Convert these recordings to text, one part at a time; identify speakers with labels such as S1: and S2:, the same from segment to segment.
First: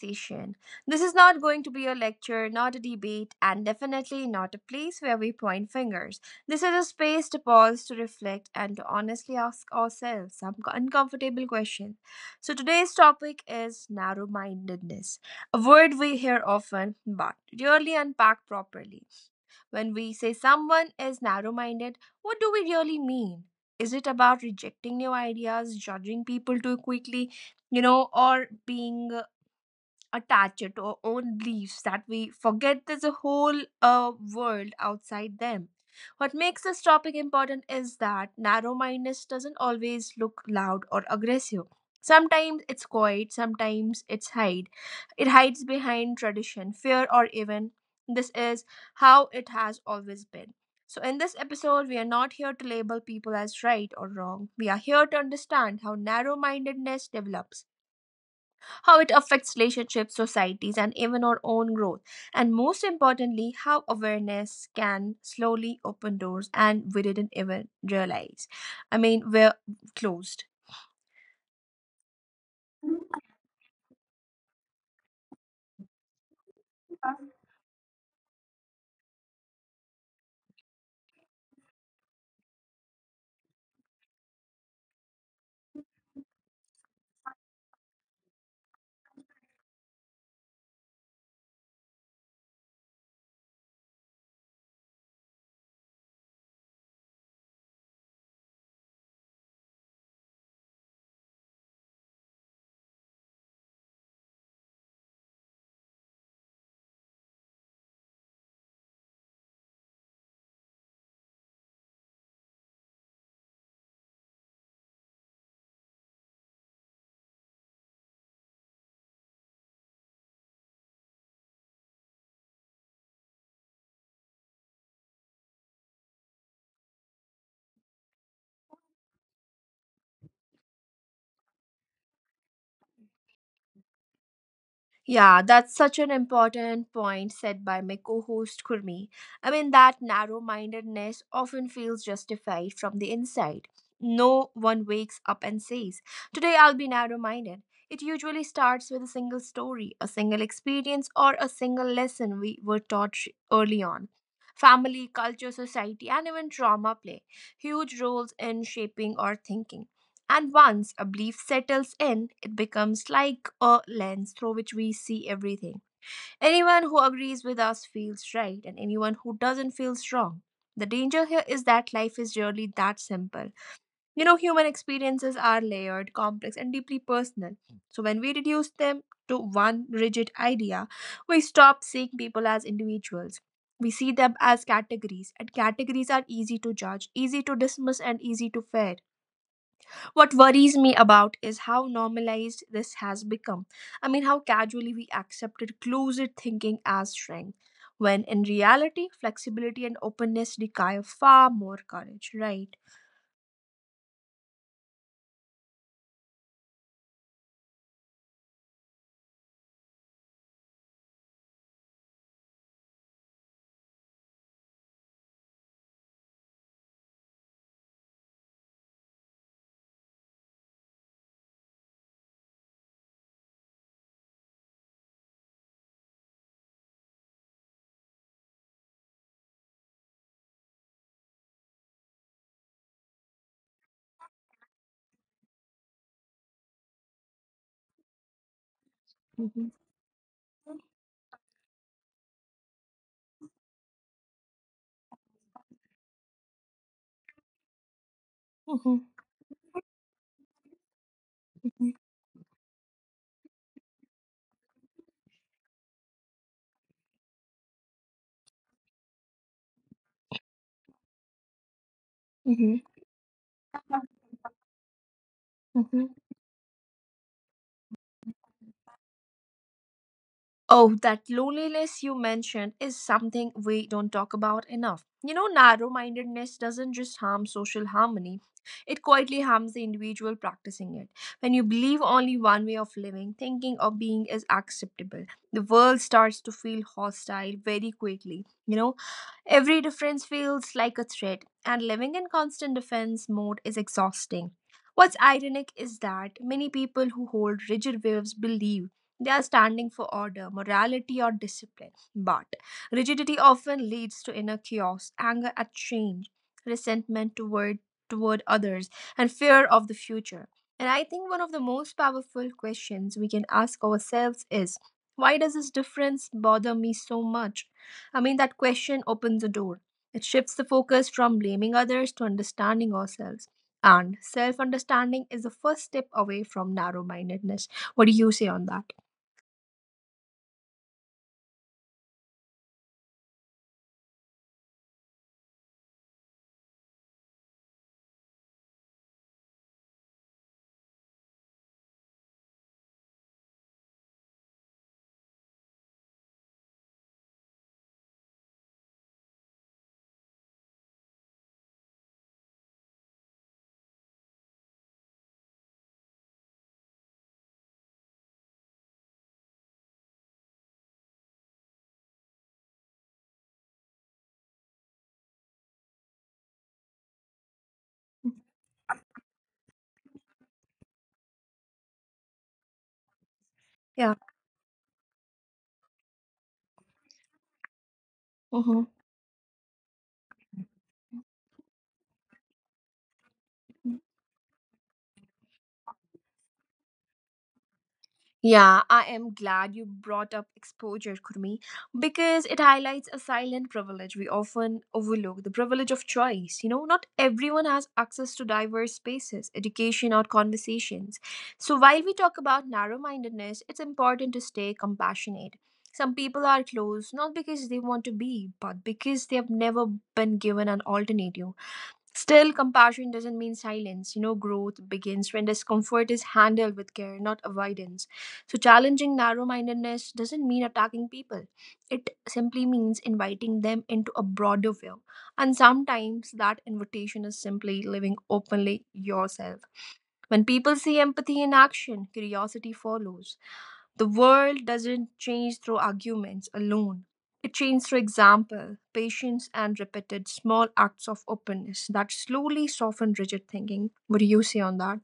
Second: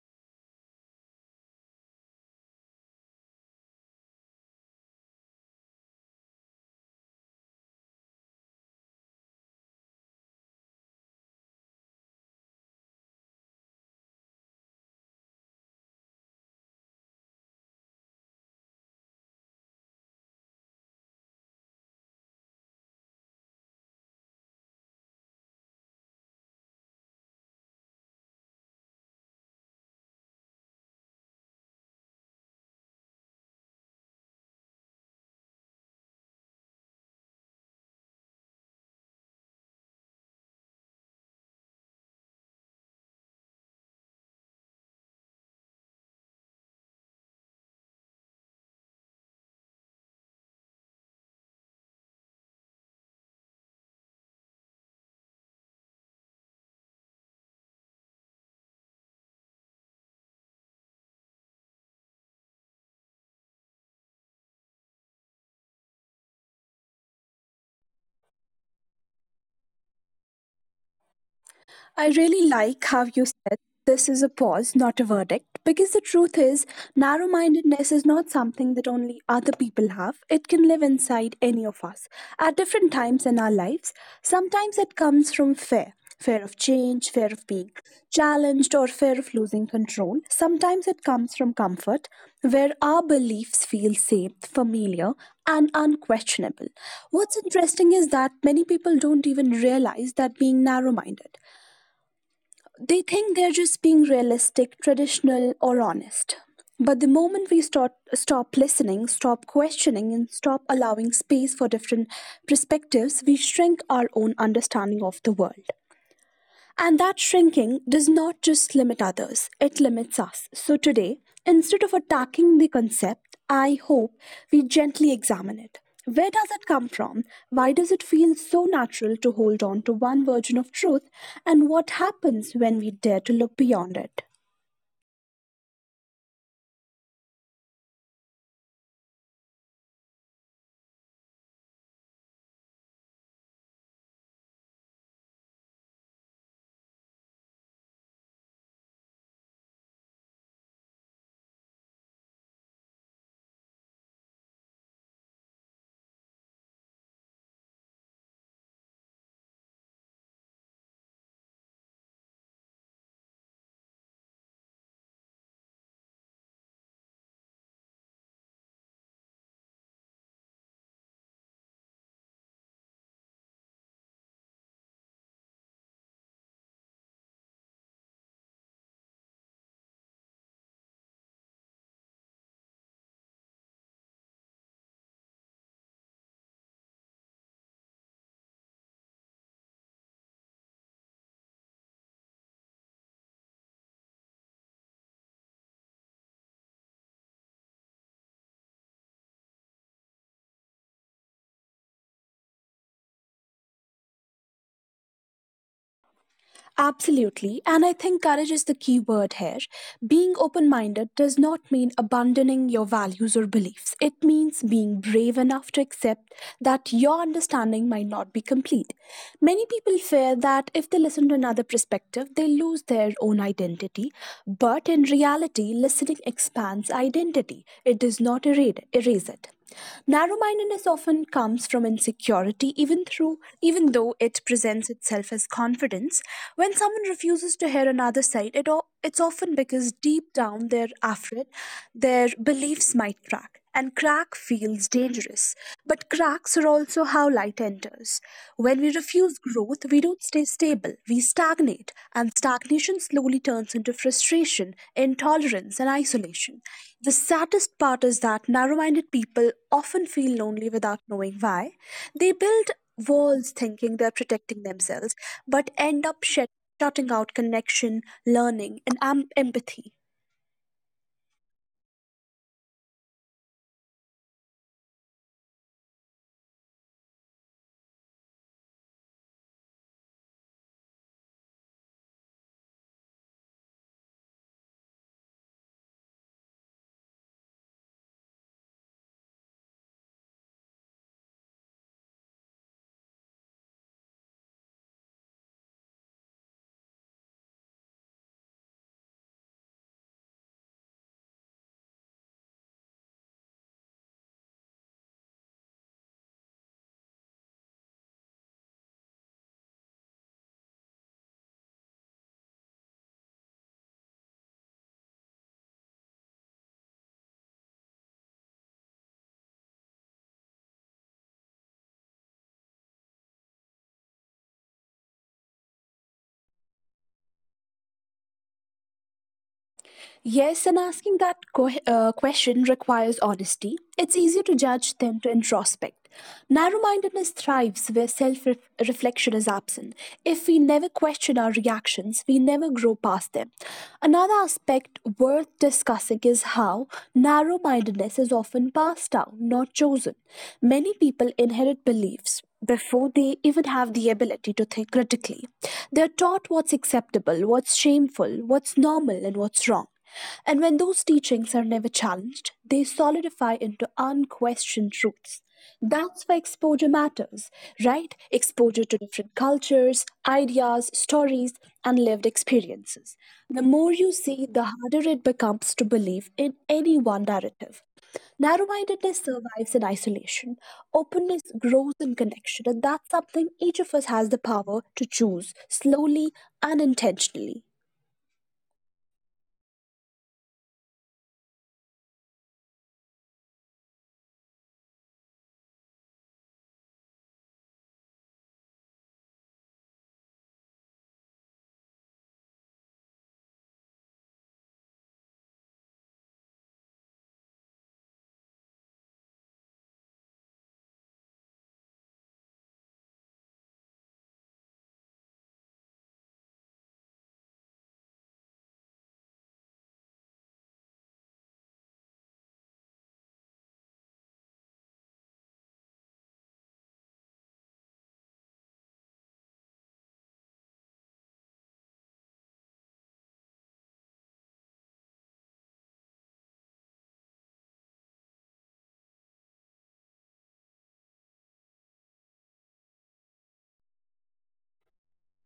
S1: conversation. This is not going to be a lecture, not a debate, and definitely not a place where we point fingers. This is a space to pause, to reflect, and to honestly ask ourselves some uncomfortable questions. So, today's topic is narrow mindedness, a word we hear often but rarely unpack properly. When we say someone is narrow minded, what do we really mean? Is it about rejecting new ideas, judging people too quickly, you know, or being attached to our own beliefs that we forget there's a whole world outside them? What makes this topic important is that narrow mindedness doesn't always look loud or aggressive. Sometimes it's quiet, sometimes it's hide. It hides behind tradition, fear, or even this is how it has always been. So, in this episode, we are not here to label people as right or wrong. We are here to understand how narrow mindedness develops, how it affects relationships, societies, and even our own growth. And most importantly, how awareness can slowly open doors and we didn't even realize. I mean, we're closed.
S2: I really like how you said this is a pause, not a verdict, because the truth is, narrow mindedness is not something that only other people have. It can live inside any of us at different times in our lives. Sometimes it comes from fear fear of change, fear of being challenged, or fear of losing control. Sometimes it comes from comfort, where our beliefs feel safe, familiar, and unquestionable. What's interesting is that many people don't even realize that being narrow minded. They think they're just being realistic, traditional, or honest. But the moment we start, stop listening, stop questioning, and stop allowing space for different perspectives, we shrink our own understanding of the world. And that shrinking does not just limit others, it limits us. So today, instead of attacking the concept, I hope we gently examine it. Where does it come from? Why does it feel so natural to hold on to one version of truth? And what happens when we dare to look beyond it?
S1: Yeah, that's such an important point said by my co host Kurmi. I mean, that narrow mindedness often feels justified from the inside. No one wakes up and says, "Today I'll be narrow minded." It usually starts with a single story, a single experience, or a single lesson we were taught early on. Family, culture, society, and even trauma play huge roles in shaping our thinking. And once a belief settles in, it becomes like a lens through which we see everything. Anyone who agrees with us feels right, and anyone who doesn't feels wrong. The danger here is that life is really that simple. You know, human experiences are layered, complex, and deeply personal. So when we reduce them to one rigid idea, we stop seeing people as individuals. We see them as categories, and categories are easy to judge, easy to dismiss, and easy to fear. What worries me about is how normalized this has become. I mean, how casually we accepted closet thinking as strength, when in reality, flexibility and openness require far more courage, right?
S2: Absolutely. And I think courage is the key word here. Being open minded does not mean abandoning your values or beliefs. It means being brave enough to accept that your understanding might not be complete. Many people fear that if they listen to another perspective, they lose their own identity. But in reality, listening expands identity, it does not erase it. Narrow mindedness often comes from insecurity, even though it presents itself as confidence. When someone refuses to hear another side, it's often
S1: Hmm.
S2: because deep down they're after it, their beliefs might crack. And crack feels dangerous. But cracks are also how light enters. When we
S1: Hmm.
S2: refuse growth, we don't stay stable, we stagnate, and stagnation slowly turns into frustration, intolerance, and isolation. The saddest part is that narrow minded people often feel lonely without knowing why. They build walls thinking they're protecting themselves, but end up
S1: Hmm.
S2: shutting out connection, learning, and empathy.
S1: Oh, that loneliness you mentioned is something we don't talk about enough. You know, narrow mindedness doesn't just harm social harmony, it quietly harms the individual practicing it. When you believe only one way of living, thinking, or being is acceptable, the world starts to feel hostile very quickly. You know, every difference feels like a threat, and living in constant defense mode is exhausting. What's ironic is that many people who hold rigid views believe they are standing for order, morality, or discipline, but rigidity often leads to inner chaos, anger at change, resentment toward others, and fear of the future. And I think one of the most powerful questions we can ask ourselves is, why does this difference bother me so much? I mean, that question opens a door. It shifts the focus from blaming others to understanding ourselves. And self understanding is the first step away from narrow mindedness. What do you say on that?
S2: Yes, and asking that question requires honesty. It's easier to judge than to introspect. Narrow mindedness thrives where self reflection is absent. If we never question our reactions, we never grow past them. Another aspect worth discussing is how narrow mindedness is often passed down, not chosen. Many people inherit beliefs before they even have the ability to think critically. They're taught what's acceptable, what's shameful, what's normal, and what's wrong. And when those teachings are never challenged, they solidify into unquestioned truths. That's why exposure matters, right? Exposure to different cultures, ideas, stories, and lived experiences. The more you
S1: Yeah.
S2: see, the harder it becomes to believe in any one narrative. Narrow
S1: Mm-hmm.
S2: mindedness survives in isolation, openness grows in connection, and that's something each of us has the power to choose slowly and intentionally.
S1: Yeah, I am glad you brought up exposure, Kurmi, because it highlights a silent privilege we often overlook, the privilege of choice. You know, not everyone has access to diverse spaces, education, or conversations. So, while we talk about narrow mindedness, it's important to stay compassionate. Some people are closed not because they want to be, but because they have never been given an alternative. Still, compassion doesn't mean silence. You know, growth begins when discomfort is handled with care, not avoidance. So, challenging narrow mindedness doesn't mean attacking people, it simply means inviting them into a broader view. And sometimes that invitation is simply living openly yourself. When people see empathy in action, curiosity follows. The world doesn't change through arguments alone. It changes through example, patience, and repeated small acts of openness that slowly soften rigid thinking. What do you say on that?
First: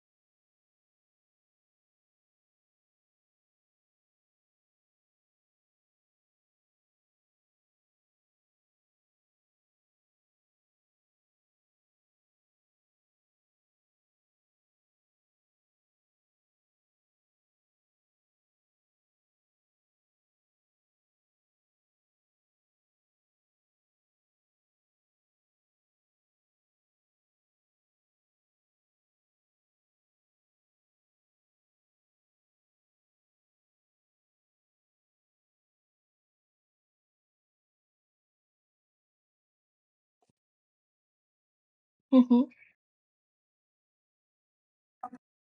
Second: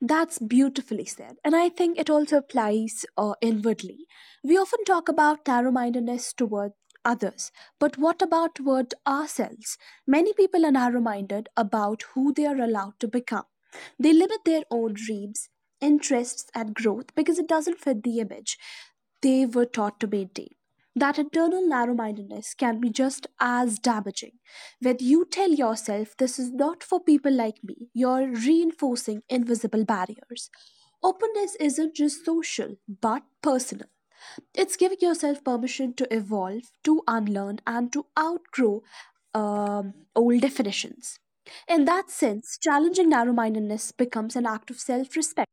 S2: That's beautifully said. And I think it also applies inwardly. We often talk about narrow mindedness toward others, but what about toward ourselves? Many people are narrow minded about who they are allowed to become. They limit their own dreams, interests, and growth because it doesn't fit the image they were taught to maintain. That internal narrow mindedness can be just as damaging. When you tell yourself, "This is not for people like me," you're reinforcing invisible barriers. Openness isn't just social, but personal. It's giving yourself permission to evolve, to unlearn, and to outgrow old definitions. In that sense, challenging narrow mindedness becomes an act of self respect.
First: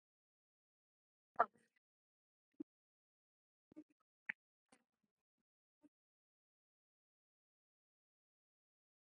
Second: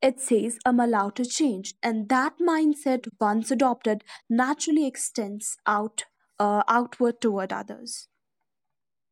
S2: It says, "I'm allowed to change." And that mindset, once adopted, naturally extends outward toward others.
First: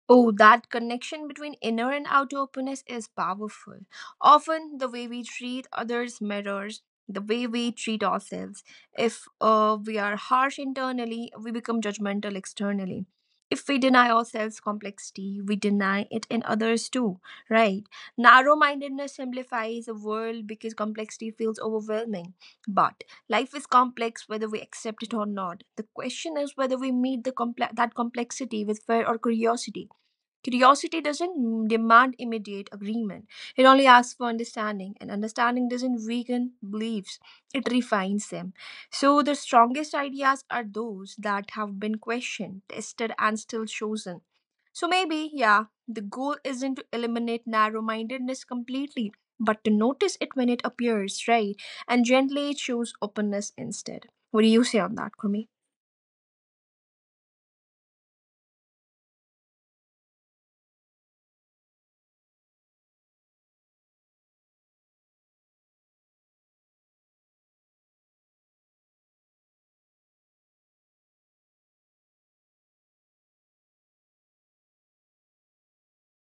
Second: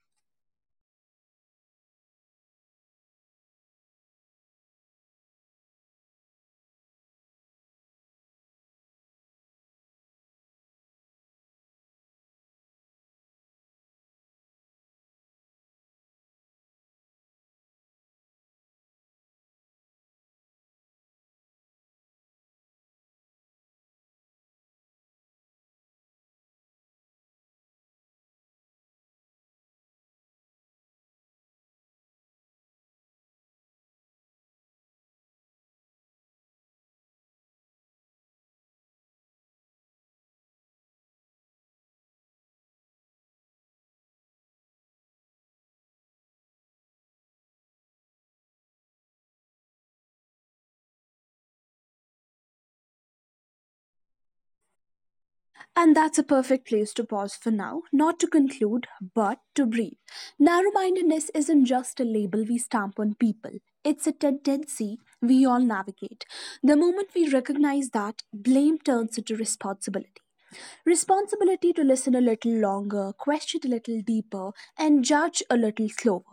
S1: Oh, that connection between inner and outer openness is powerful. Often, the way we treat others mirrors the way we treat ourselves. If we are harsh internally, we become judgmental externally. If we deny ourselves complexity, we deny it in others too, right? Narrow mindedness simplifies the world because complexity feels overwhelming. But life is complex whether we accept it or not. The question is whether we meet that complexity with fear or curiosity. Curiosity doesn't demand immediate agreement. It only asks for understanding, and understanding doesn't weaken beliefs, it refines them. So, the strongest ideas are those that have been questioned, tested, and still chosen. So, maybe, yeah, the goal isn't to eliminate narrow mindedness completely, but to notice it when it appears, right? And gently choose openness instead. What do you say on that, Kumi?
S2: And that's a perfect place to pause for now, not to conclude, but to breathe. Narrow mindedness isn't just a label we stamp on people, it's a tendency we all navigate. The moment we recognize that, blame turns into responsibility responsibility to listen a little longer, question a little deeper, and judge a little slower.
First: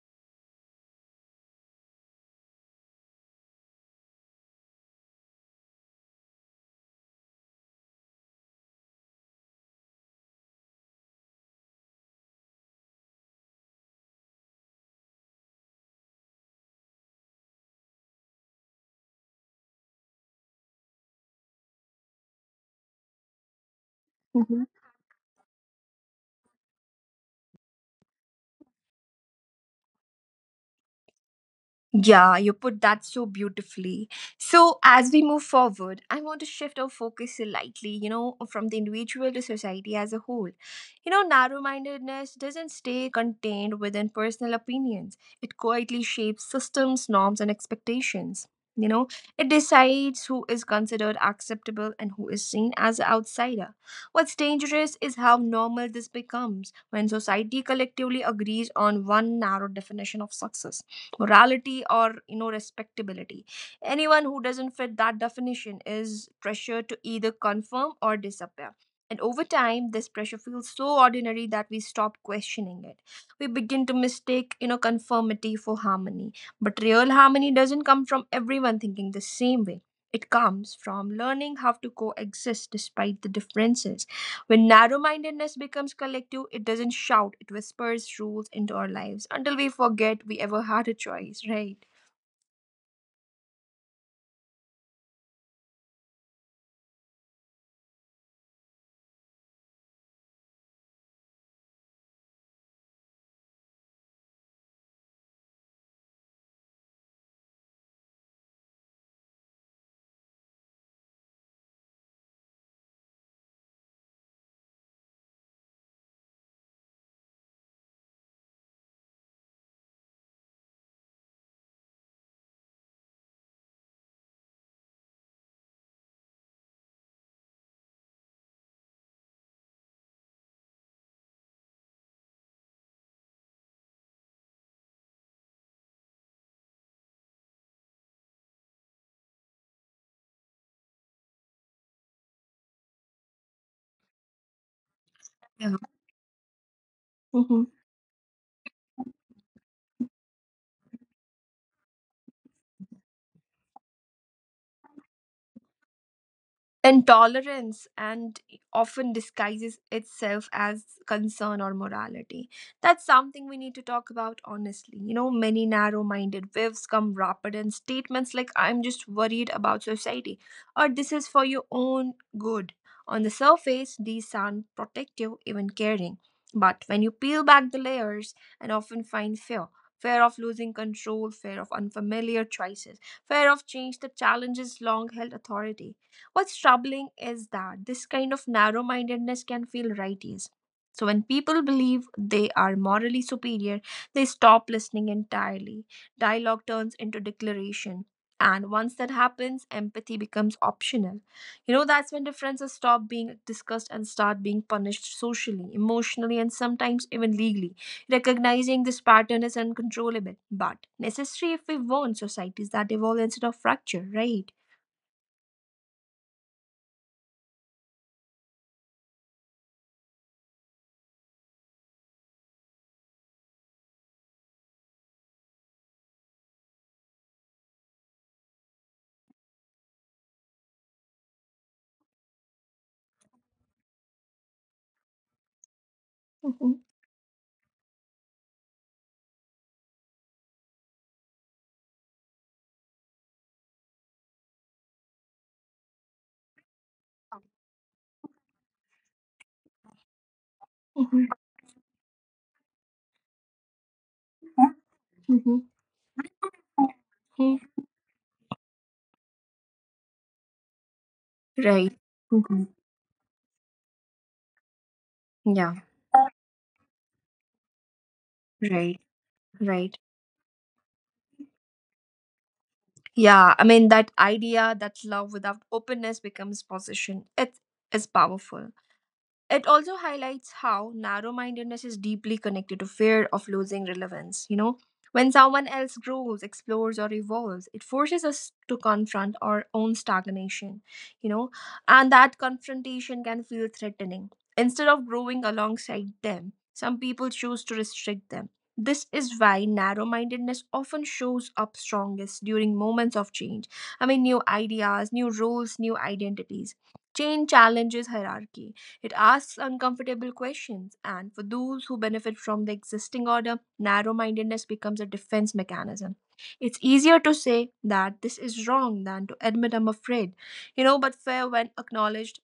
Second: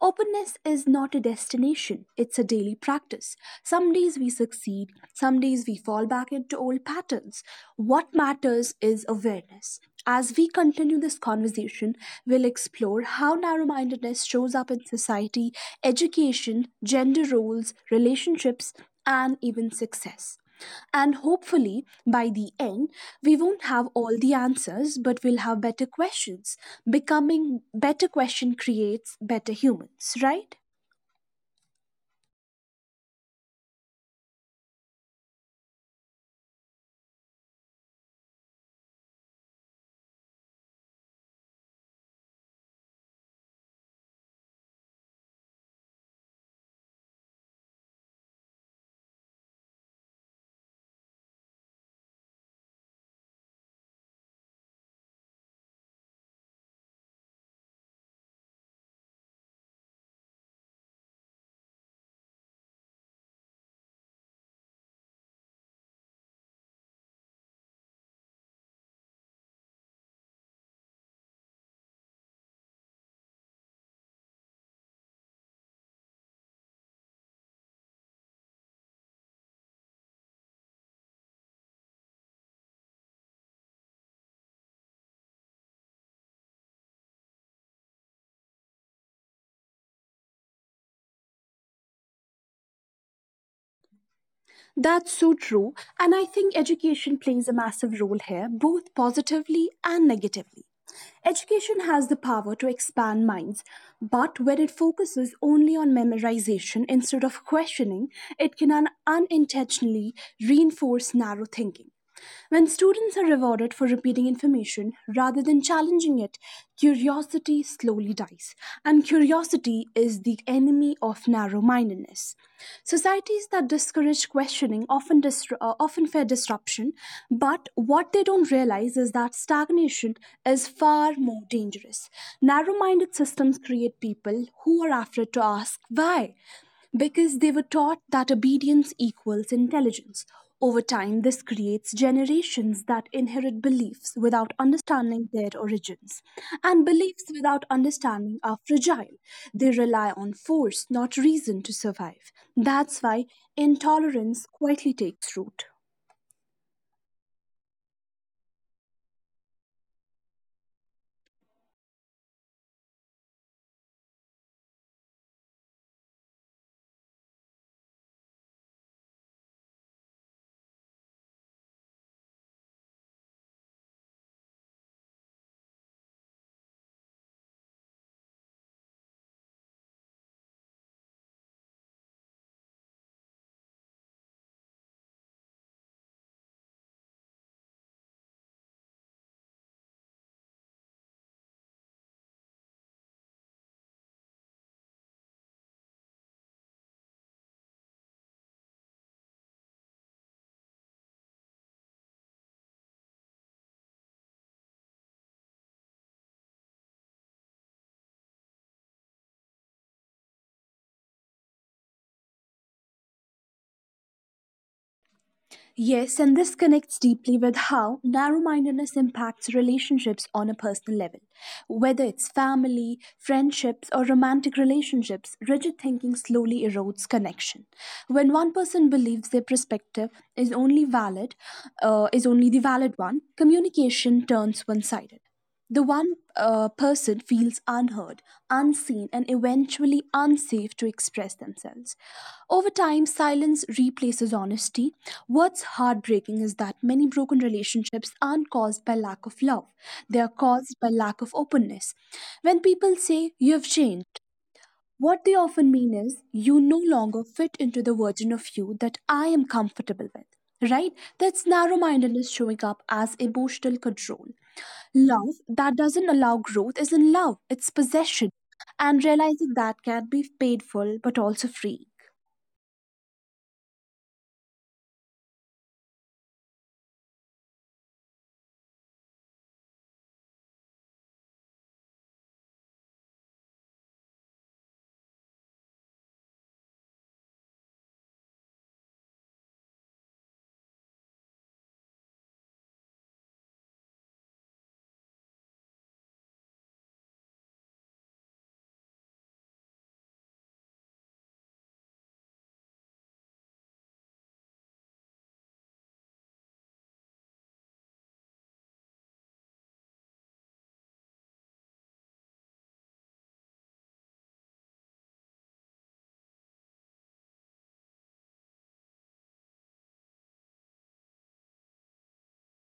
S2: Openness is not a destination, it's a daily practice. Some days we succeed, some days we fall back into old patterns. What matters is awareness. As we continue this conversation, we'll explore how narrow mindedness shows up in society, education, gender roles, relationships, and even success. And hopefully, by the end, we won't have all the
S1: Uh huh.
S2: answers, but we'll have better questions. Becoming better question creates better humans, right?
S1: Yeah, you put that so beautifully. So, as we move forward, I want to shift our focus slightly, you know, from the individual to society as a whole. You know, narrow mindedness doesn't stay contained within personal opinions, it quietly shapes systems, norms, and expectations. You know, it decides who is considered acceptable and who is seen as an outsider. What's dangerous is how normal this becomes. When society collectively agrees on one narrow definition of success, morality, or you know, respectability, anyone who doesn't fit that definition is pressured to either confirm or disappear. And over time this pressure feels so ordinary that we stop questioning it. We begin to mistake, you know, conformity for harmony. But real harmony doesn't come from everyone thinking the same way, it comes from learning how to coexist despite the differences. When narrow mindedness becomes collective, it doesn't shout, it whispers rules into our lives until we forget we ever had a choice, right?
S2: That's so true. And I think education plays a massive role here, both positively and negatively. Education has the power to expand minds, but when it focuses only on memorization instead of questioning, it can unintentionally reinforce narrow thinking. When students are rewarded for repeating information rather than challenging it, curiosity slowly dies. And curiosity is the enemy of narrow mindedness. Societies that discourage questioning often, often fear disruption, but what they don't realize is that stagnation is far more dangerous. Narrow minded systems create people who are afraid to ask why because they were taught that obedience equals intelligence. Over time, this creates generations that inherit beliefs without understanding their
S1: Yeah.
S2: origins. And beliefs without understanding are fragile. They rely on force, not reason, to survive. That's why intolerance quietly takes root.
S1: Intolerance and often disguises itself as concern or morality. That's something we need to talk about honestly. You know, many narrow minded whiffs come wrapped in statements like, "I'm just worried about society," or "this is for your own good." On the surface, these sound protective, even caring. But when you peel back the layers and often find fear, fear of losing control, fear of unfamiliar choices, fear of change that challenges long held authority. What's troubling is that this kind of narrow mindedness can feel righteous. So, when people believe they are morally superior, they stop listening entirely. Dialogue turns into declaration. And once that happens, empathy becomes optional. You know, that's when differences stop being discussed and start being punished socially, emotionally, and sometimes even legally. Recognizing this pattern is uncontrollable, but necessary if we want societies that evolve instead of fracture, right?
S2: Yes, and this connects deeply with how narrow mindedness impacts relationships on a personal level. Whether it's family, friendships, or romantic relationships, rigid thinking slowly erodes connection. When one person believes their perspective is only valid, is only the valid one, communication turns one sided. The one
S1: Mhm,
S2: person feels unheard, unseen, and eventually unsafe to express themselves. Over time, silence replaces honesty. What's heartbreaking is that many broken relationships aren't caused by lack of love, they are caused by lack of
S1: mhm,
S2: openness. When people say, "You've changed," what they often mean
S1: mhm.
S2: is, "You no longer fit into
S1: Mm.
S2: the version of you that I am comfortable with." Right? That's narrow
S1: Right.
S2: mindedness showing up
S1: Mhm.
S2: as emotional control. Love that
S1: Yeah.
S2: doesn't allow growth isn't love, it's possession. And
S1: Right.
S2: realizing that can
S1: Right.
S2: be painful but also freeing.
S1: Yeah. I mean, that idea that love without openness becomes possession. It is powerful. It also highlights how narrow mindedness is deeply connected to fear of losing relevance. You know, when someone else grows, explores, or evolves, it forces us to confront our own stagnation, you know, and that confrontation can feel threatening. Instead of growing alongside them, some people choose to restrict them. This is why narrow mindedness often shows up strongest during moments of change. I mean, new ideas, new roles, new identities. Change challenges hierarchy, it asks uncomfortable questions, and for those who benefit from the existing order, narrow mindedness becomes a defense mechanism. It's easier to say that this is wrong than to admit I'm afraid, you know, but fear, when acknowledged,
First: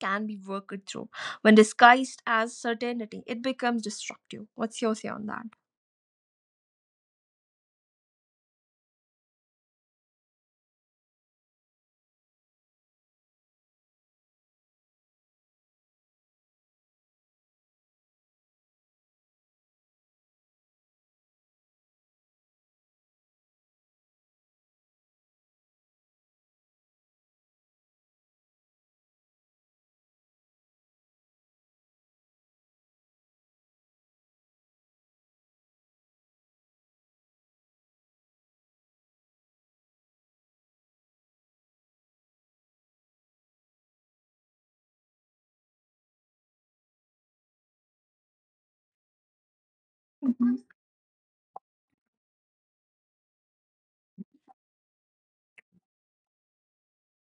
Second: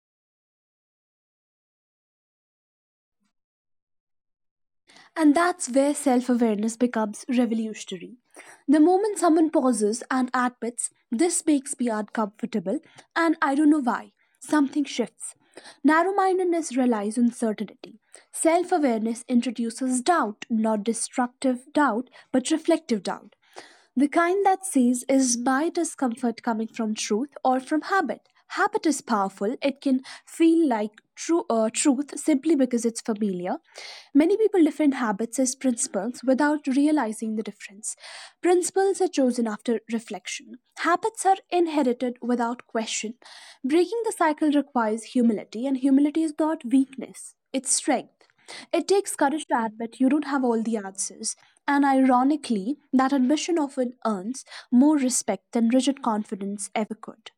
S1: can be worked through. When disguised as certainty, it becomes destructive. What's your say on
S2: And
S1: that?
S2: that's where self awareness becomes revolutionary. The moment someone pauses and admits, "This makes me uncomfortable, and I don't know why," something shifts. Narrow mindedness relies on certainty. Self awareness introduces doubt, not destructive doubt, but reflective doubt. The kind that says, is my discomfort coming from truth or from habit? Habit is powerful. It can feel like true truth simply because it's familiar. Many people define habits as principles without realizing the difference. Principles are chosen after reflection. Habits are inherited without question. Breaking the cycle requires humility, and humility is not weakness, it's strength. It takes courage to admit you don't have all the answers, and ironically, that admission often earns more respect than rigid confidence ever could.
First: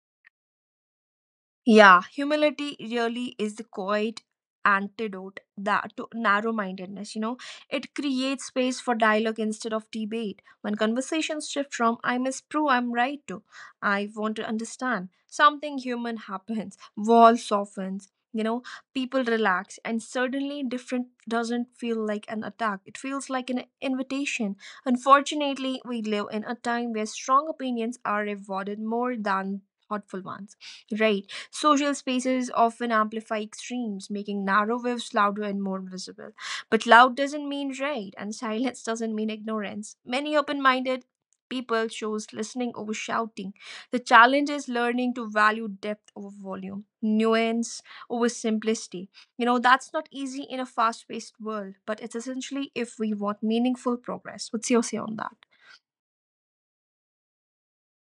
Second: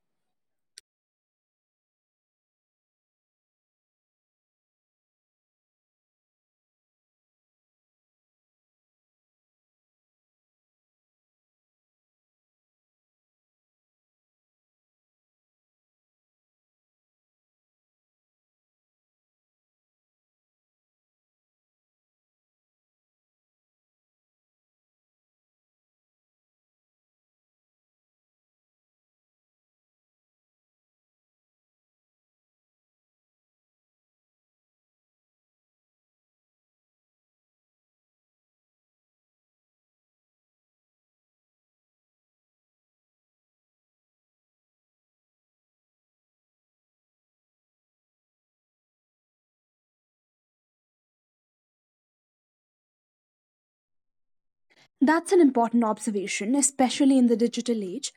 S1: Yeah, humility really is the quiet antidote that to narrow-mindedness. You know, it creates space for dialogue instead of debate. When conversations shift from "I must prove I'm right" to "I want to understand," something human happens. Wall softens. You know, people relax, and suddenly different doesn't feel like an attack. It feels like an invitation. Unfortunately, we live in a time where strong opinions are rewarded more than thoughtful ones, right? Social spaces often amplify extremes, making narrow waves louder and more visible. But loud doesn't mean right, and silence doesn't mean ignorance. Many open minded people chose listening over shouting. The challenge is learning to value depth over volume, nuance over simplicity. You know, that's not easy in a fast paced world, but it's essentially if we want meaningful progress. What's your say on
S2: That's an
S1: that?
S2: important observation, especially in the digital age.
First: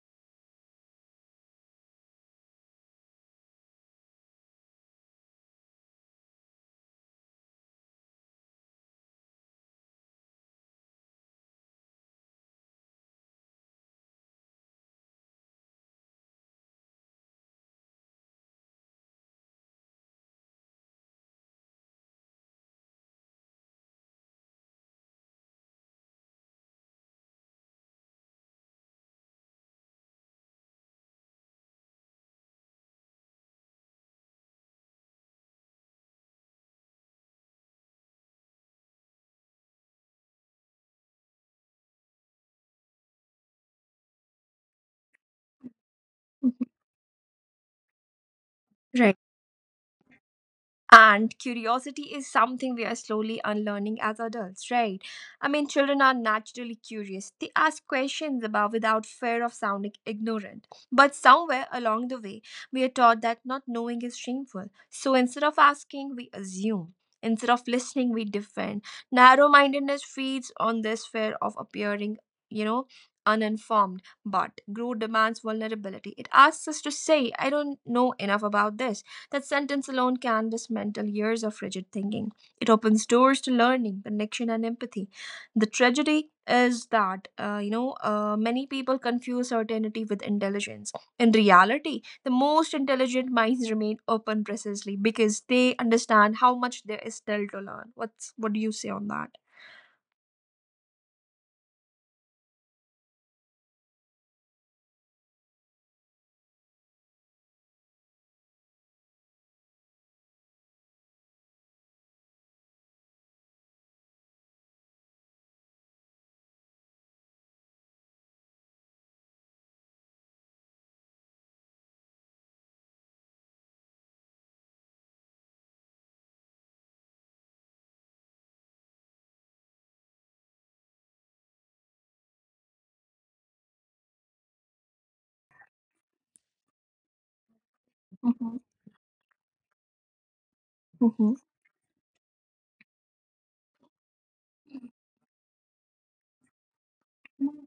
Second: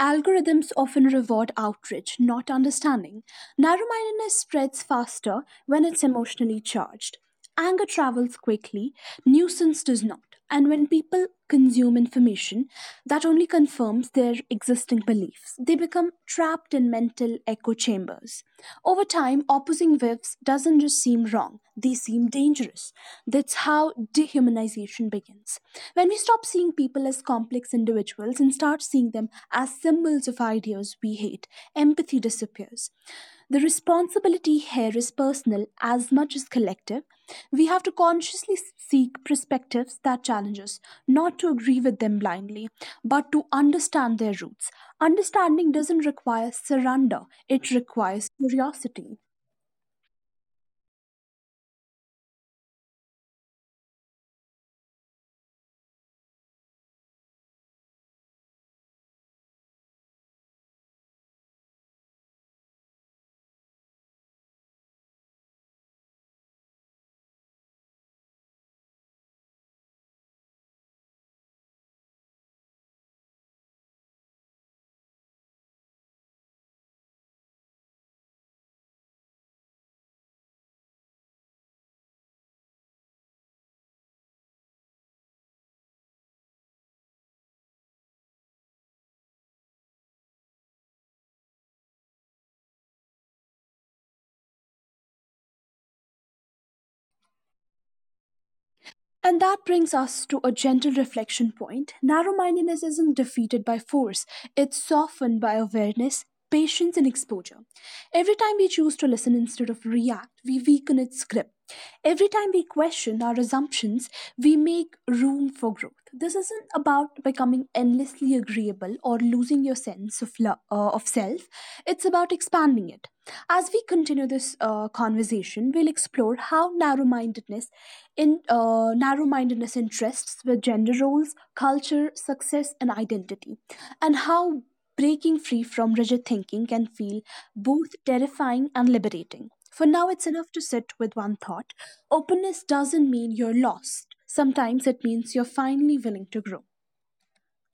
S2: Algorithms often reward outrage, not understanding. Narrow mindedness spreads faster when it's emotionally charged. Anger travels quickly, nuisance does not. And when people consume information, that only confirms their existing beliefs. They become trapped in mental echo chambers. Over time, opposing views doesn't just seem wrong, they seem dangerous. That's how dehumanization begins. When we stop seeing people as complex individuals and start seeing them as symbols of ideas we hate, empathy disappears. The responsibility here is personal as much as collective. We have to consciously seek perspectives that challenge us, not to agree with them blindly, but to understand their roots. Understanding doesn't require
S1: Mhm.
S2: surrender, it requires curiosity.
S1: Right. And curiosity is something we are slowly unlearning as adults, right? I mean, children are naturally curious. They ask questions about without fear of sounding ignorant. But somewhere along the way, we are taught that not knowing is shameful. So instead of asking, we assume. Instead of listening, we defend. Narrow mindedness feeds on this fear of appearing, you know, uninformed. But growth demands vulnerability. It asks us to say, I don't know enough about this, that sentence alone can dismantle years of rigid thinking. It opens doors to learning, connection, and empathy. The tragedy is that, many people confuse certainty with intelligence. In reality, the most intelligent minds remain open precisely because they understand how much there is still to learn. What do you say on that?
S2: And that brings us to a gentle reflection point. Narrow mindedness isn't defeated by force, it's softened by awareness, patience, and exposure. Every time we choose to listen instead of react, we weaken its grip. Every time we question our assumptions, we make room for growth. This isn't about becoming endlessly agreeable or losing your sense of, of self, it's about expanding it doing it. As we continue this conversation, we'll explore how narrow-mindedness interests with gender roles, culture, success, and identity, and how breaking free from rigid thinking can feel both
S1: Hmm.
S2: terrifying and liberating. For now, it's enough to sit with one thought: openness doesn't mean you're lost. Sometimes it means you're finally willing to grow.
S1: Hmm.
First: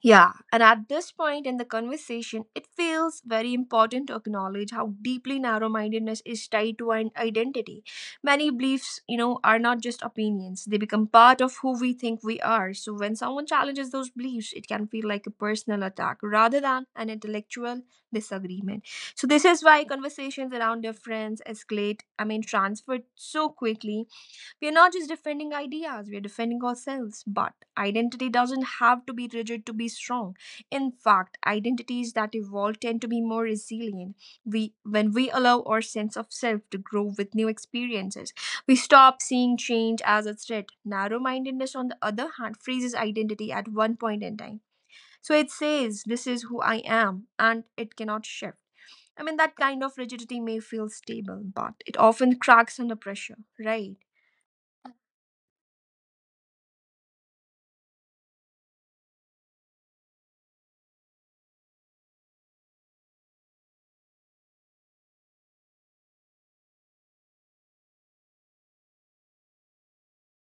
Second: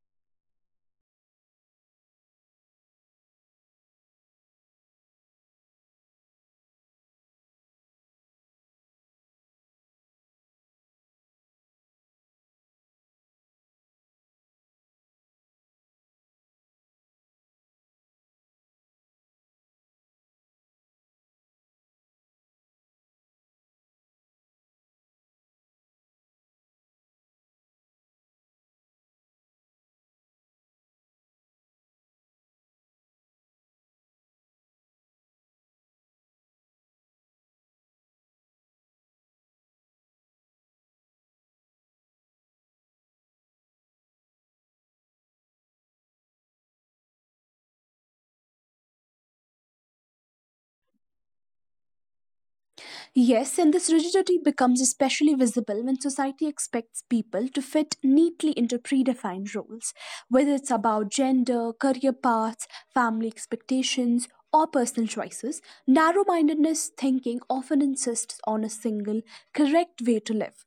S1: Yeah, and at this point in the conversation, it feels very important to acknowledge how deeply narrow mindedness is tied to an identity. Many beliefs, you know, are not just opinions, they become part of who we think we are. So when someone challenges those beliefs, it can feel like a personal attack rather than an intellectual disagreement. So this is why conversations around difference escalate, I mean, transferred so quickly, we're not just defending ideas, we're defending ourselves. But identity doesn't have to be rigid to be strong. In fact, identities that evolve tend to be more resilient. When we allow our sense of self to grow with new experiences, we stop seeing change as a threat. Narrow mindedness, on the other hand, freezes identity at one point in time. So it says, this is who I am, and it cannot shift. I mean, that kind of rigidity may feel stable, but it often cracks under pressure,
S2: Yes, and this
S1: right?
S2: rigidity becomes especially visible when society expects people to fit neatly into predefined roles, whether it's about gender, career paths, family expectations, or personal choices. Narrow mindedness thinking often insists exists on a single, correct way to live.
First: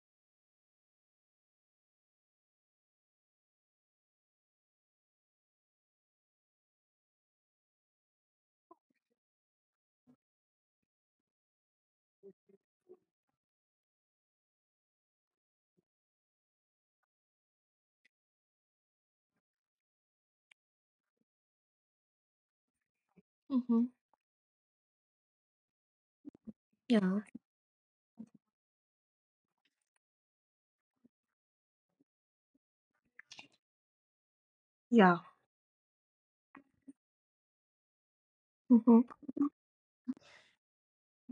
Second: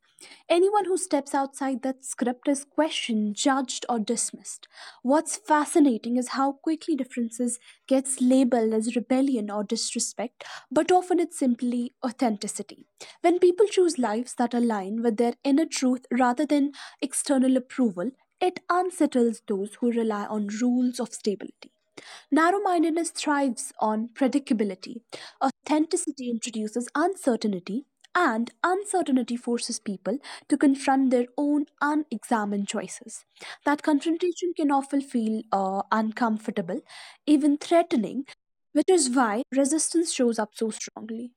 S2: Anyone who steps outside that script is questioned, judged, or dismissed. What's fascinating is how quickly differences gets labeled as rebellion or disrespect, but often it's simply authenticity. When people choose lives that align with their inner truth rather than external approval, it unsettles those who rely on rules of stability. Narrow mindedness thrives
S1: Mhm.
S2: on predictability. Authenticity introduces
S1: Yeah.
S2: uncertainty, and uncertainty forces people to confront their own unexamined choices. That confrontation can often
S1: Yeah.
S2: feel uncomfortable, even threatening, which
S1: Mhm.
S2: is why resistance shows up so strongly.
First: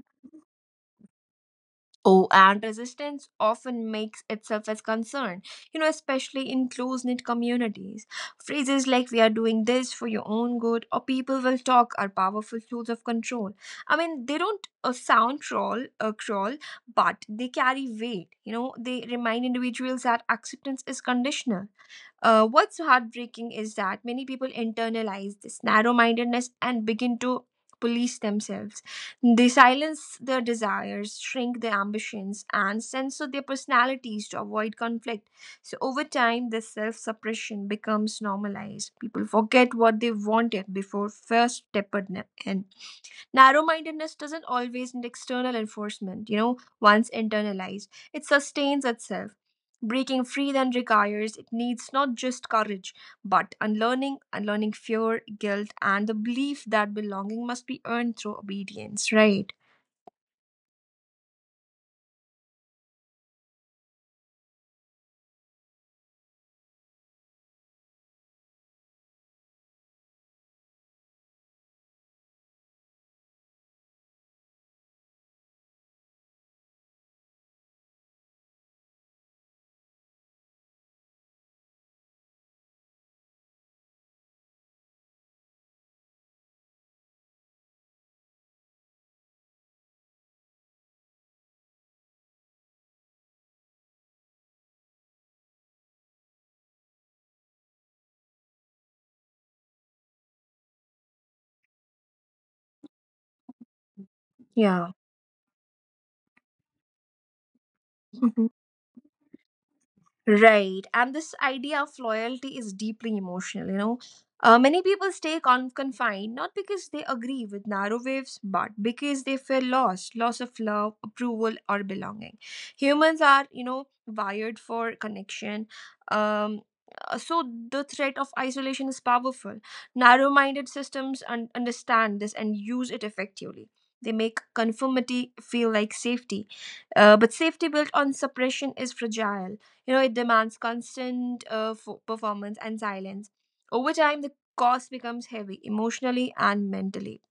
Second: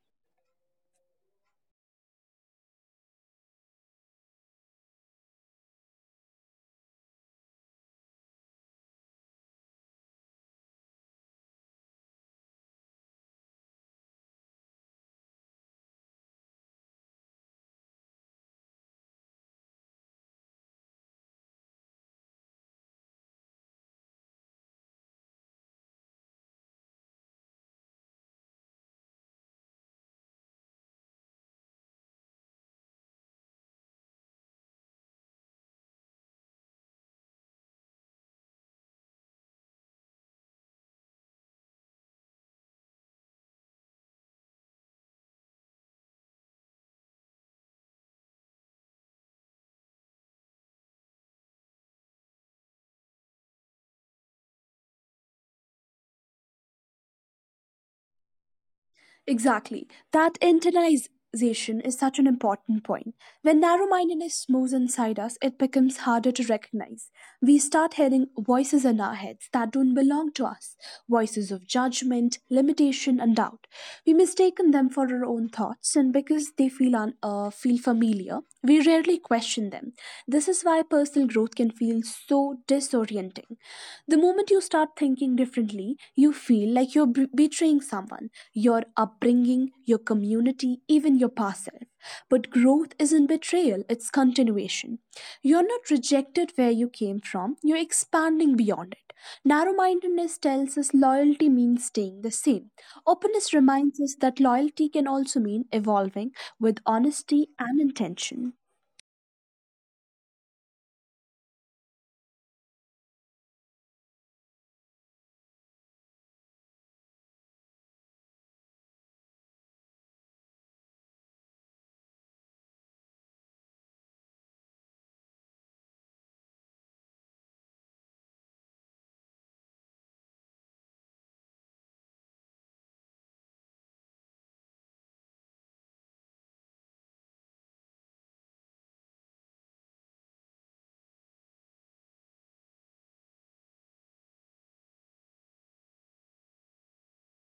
S1: Oh, and resistance often makes itself as concern, you know, especially in close knit communities. Phrases like, we are doing this for your own good, or people will talk, are powerful tools of control. I mean, they don't sound troll, crawl, but they carry weight. You know, they remind individuals that acceptance is conditional. What's heartbreaking is that many people internalize this narrow mindedness and begin to police themselves. They silence their desires, shrink their ambitions, and censor their personalities to avoid conflict. So, over time, this self suppression becomes normalized. People forget what they wanted before first stepped in. Narrow mindedness doesn't always need external enforcement, you know, once internalized, it sustains itself. Breaking free then requires it needs not just courage, but unlearning, unlearning fear, guilt, and the belief that belonging must be earned through obedience, right?
S2: Exactly. That internalization is such an important point. When narrow mindedness moves inside us, it becomes harder to recognize. We start hearing voices in our heads that don't belong to us, voices of judgment, limitation, and doubt. We mistaken them for our own thoughts, and because they feel, feel familiar, we rarely question them. This is why personal growth can feel so disorienting. The moment you start thinking differently, you feel like you're betraying someone, your upbringing, your community, even your past self. But growth isn't betrayal, it's continuation. You're not rejected where you came from, you're expanding beyond it. Narrow mindedness tells us loyalty means staying the same. Openness reminds us that loyalty
S1: Yeah.
S2: can also mean evolving with honesty and intention.
S1: Right. And this idea of loyalty is deeply emotional, you know. Many people stay confined not because they agree with narrow waves, but because they feel lost loss of love, approval, or belonging. Humans are, you know, wired for connection. Um, so the threat of isolation is powerful. Narrow minded systems understand this and use it effectively. They make conformity feel like safety. But safety built on suppression is fragile, you know, it demands constant performance and silence. Over time, the cost becomes heavy emotionally and mentally.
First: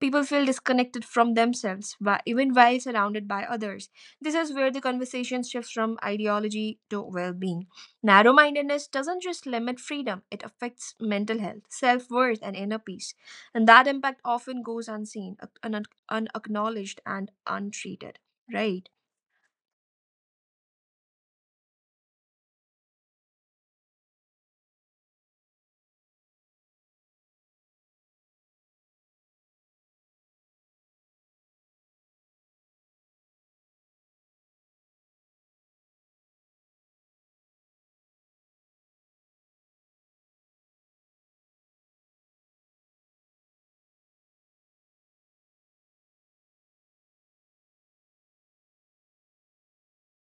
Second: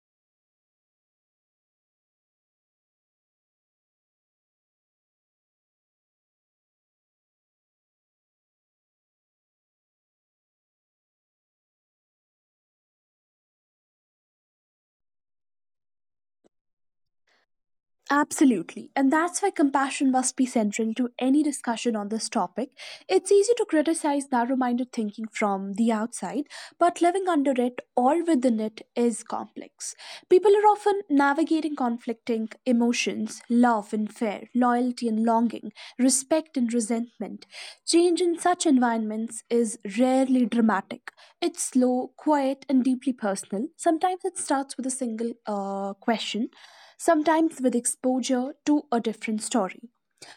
S1: People feel disconnected from themselves, even while surrounded by others. This is where the conversation shifts from ideology to well being. Narrow mindedness doesn't just limit freedom, it affects mental health, self worth, and inner peace. And that impact often goes unseen, unacknowledged, and untreated.
S2: Absolutely.
S1: Right?
S2: And that's why compassion must be central to any discussion on this topic. It's easy to criticize narrow minded thinking from the outside, but living under it or within it is complex. People are often navigating conflicting emotions, love and fear, loyalty and longing, respect and resentment. Change in such environments is rarely dramatic. It's slow, quiet, and deeply personal. Sometimes it starts with a single question, sometimes with exposure to a different story,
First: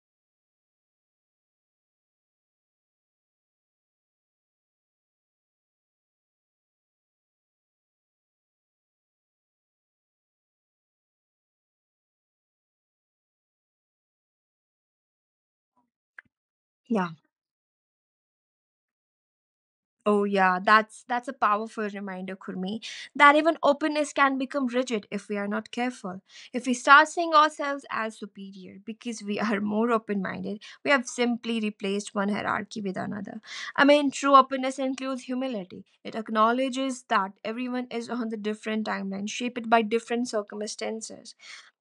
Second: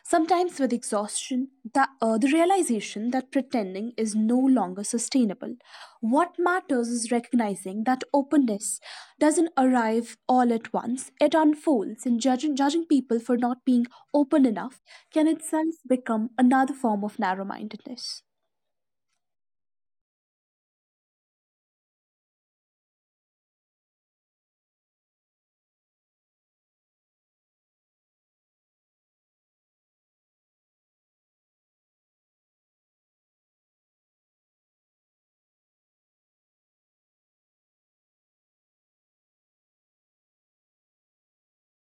S2: sometimes with exhaustion, the realization that pretending is no longer sustainable. What matters is recognizing that openness doesn't arrive all at once, it unfolds, and judging people for not being open enough can itself become another form
S1: Yeah.
S2: of narrow mindedness.
S1: Oh yeah, that's a powerful reminder, Kurmi, that even openness can become rigid if we are not careful. If we start seeing ourselves as superior because we are more open-minded, we have simply replaced one hierarchy with another. I mean, true openness includes humility. It acknowledges that everyone is on the different timeline, shaped by different circumstances.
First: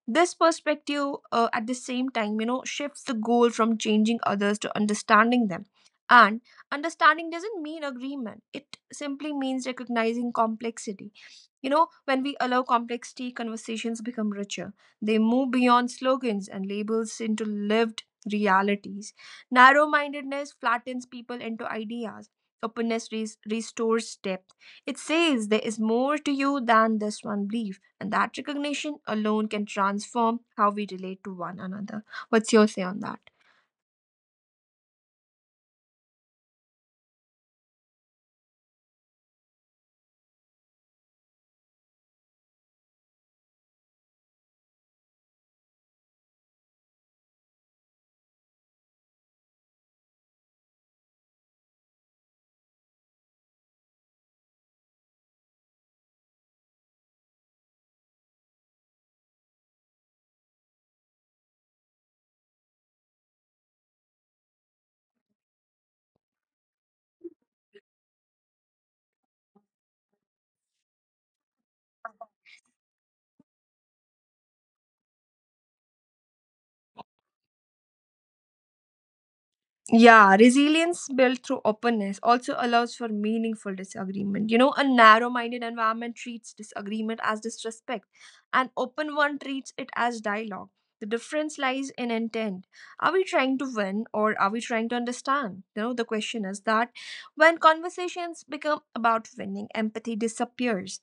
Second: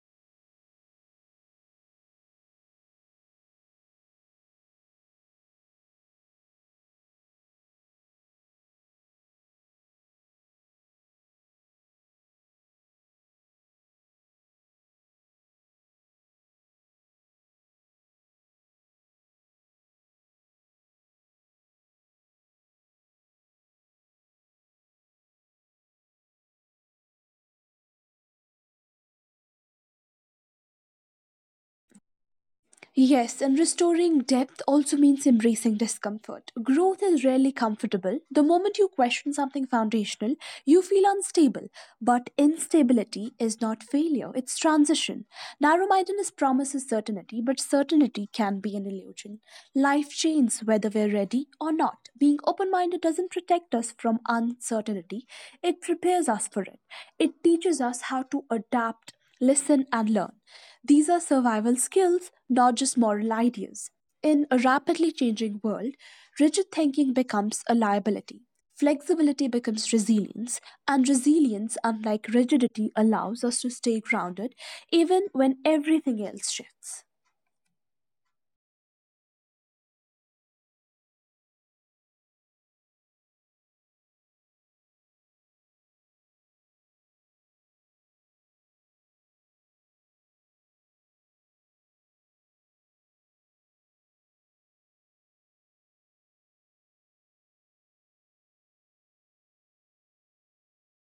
S1: This perspective, at the same time, you know, shifts the goal from changing others to understanding them. And understanding doesn't mean agreement, it simply means recognizing complexity. You know, when we allow complexity, conversations become richer. They move beyond slogans and labels into lived realities. Narrow mindedness flattens people into ideas. Openness restores depth. It says there is more to you than this one belief, and that recognition alone can transform how we relate to one another. What's your say on that?
S2: Yes, and restoring depth also means embracing discomfort. Growth is rarely comfortable. The moment you question something foundational, you feel unstable. But instability is not failure, it's transition. Narrow mindedness promises certainty, but certainty can be an illusion. Life changes whether we're ready or not. Being open minded doesn't protect us from uncertainty, it prepares us for it. It teaches us how to adapt, listen, and learn. These are survival skills, not just moral ideas. In a rapidly changing world, rigid thinking becomes a liability. Flexibility becomes resilience, and resilience, unlike rigidity, allows us to stay grounded even when everything else shifts.
S1: Yeah, resilience built through openness also allows for meaningful disagreement. You know, a narrow minded environment treats disagreement as disrespect, an open one treats it as dialogue. The difference lies in intent. Are we trying to win or are we trying to understand? You know, the question is that when conversations become about winning, empathy disappears.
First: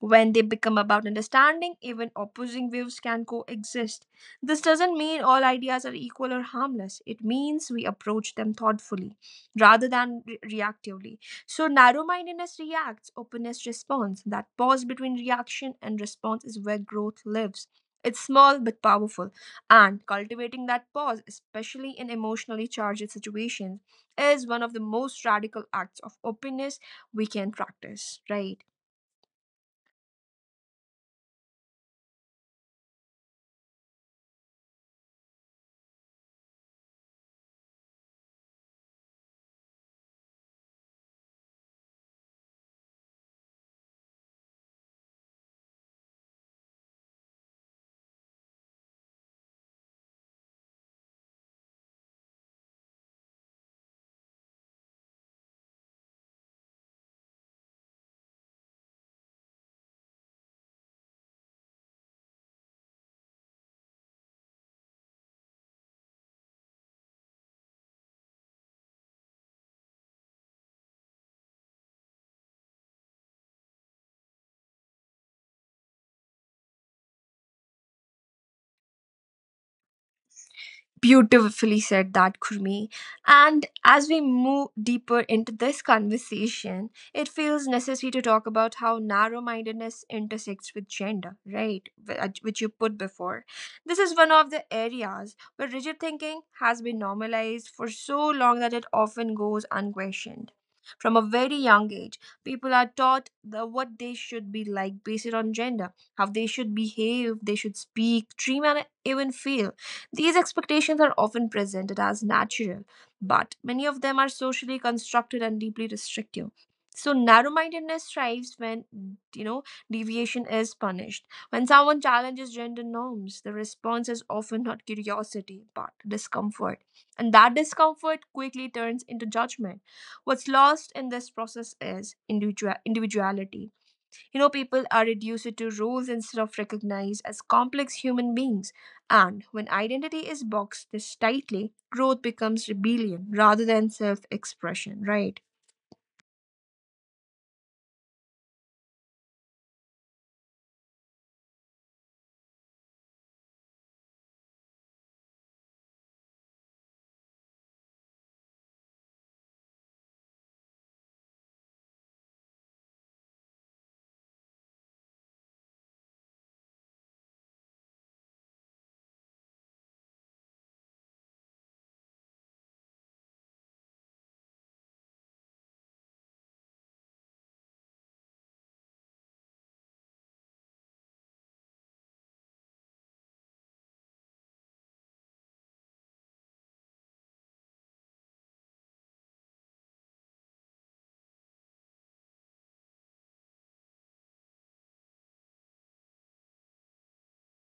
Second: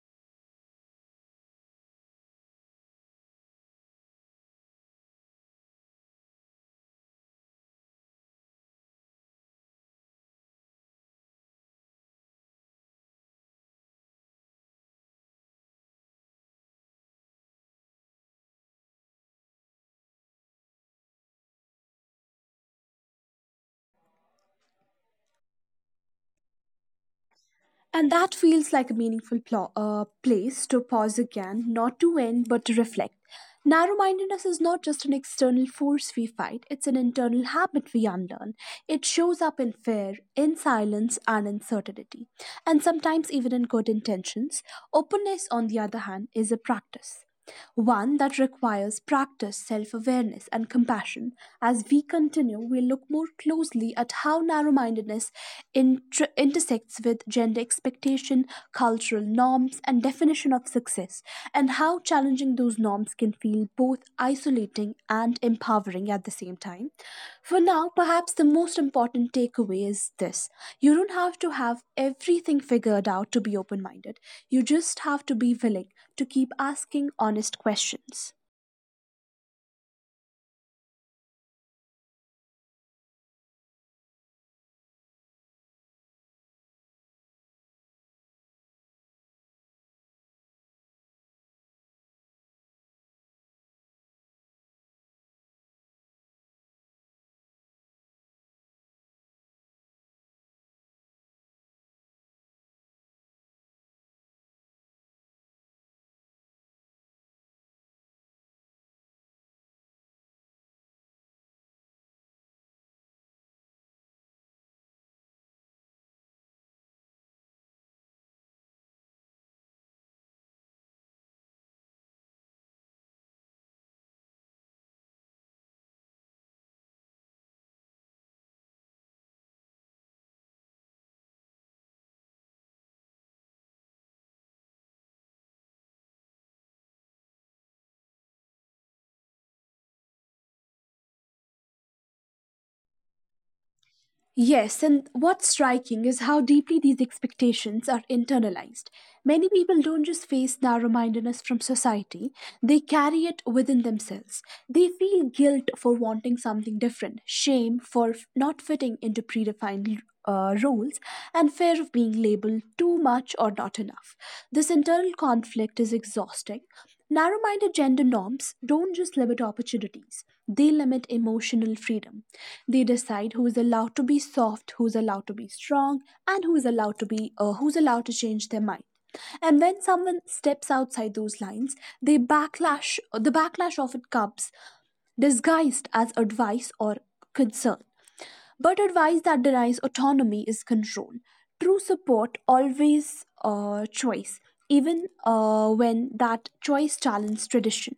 S1: When they become about understanding, even opposing views can coexist. This doesn't mean all ideas are equal or harmless. It means we approach them thoughtfully rather than reactively. So, narrow mindedness reacts, openness responds. That pause between reaction and response is where growth lives. It's small but powerful, and cultivating that pause, especially in emotionally charged situations, is one of the most radical acts of openness we can
S2: And
S1: practice,
S2: that
S1: right?
S2: feels like a meaningful place to pause again, not to end, but to reflect. Narrow mindedness is not just an external force we fight, it's an internal habit we unlearn. It shows up in fear, in silence, and uncertainty, and sometimes even in good intentions. Openness, on the other hand, is a practice, one that requires practice, self awareness, and compassion. As we continue, we will look more closely at how narrow mindedness intersects with gender expectation, cultural norms, and definition of success, and how challenging those norms can feel both isolating and empowering at the same time. For now, perhaps the most important takeaway is this: you don't have to have everything figured out to be open minded, you just have to be willing to keep asking honest questions.
S1: Beautifully said that, Kurmi. And as we move deeper into this conversation, it feels necessary to talk about how narrow mindedness intersects with gender, right? Which you put before. This is one of the areas where rigid thinking has been normalized for so long that it often goes unquestioned. From a very young age, people are taught the, what they should be like based on gender, how they should behave, they should speak, dream, and even feel, these expectations are often presented as natural, but many of them are socially constructed and deeply restrictive. So narrow-mindedness thrives when, you know, deviation is punished. When someone challenges gender norms, the response is often not curiosity but discomfort. And that discomfort quickly turns into judgment. What's lost in this process is individuality, you know, people are reduced to roles instead of recognized as complex human beings. And when identity is boxed this tightly, growth becomes rebellion rather than self
S2: Yes, and
S1: expression, right?
S2: what's striking is how deeply these expectations are internalized. Many people don't just face narrow mindedness from society, they carry it within themselves. They feel guilt for wanting something different, shame for not fitting into predefined roles, and fear of being labeled too much or not enough. This internal conflict is exhausting. Narrow minded gender norms don't just limit opportunities, they limit emotional freedom. They decide who is allowed to be soft, who is allowed to be strong, and who is allowed to be who's allowed to change their mind. And when someone steps outside those lines, the backlash often comes disguised as advice or concern, but advice that denies autonomy is control. True support always choice, even when that choice challenges tradition.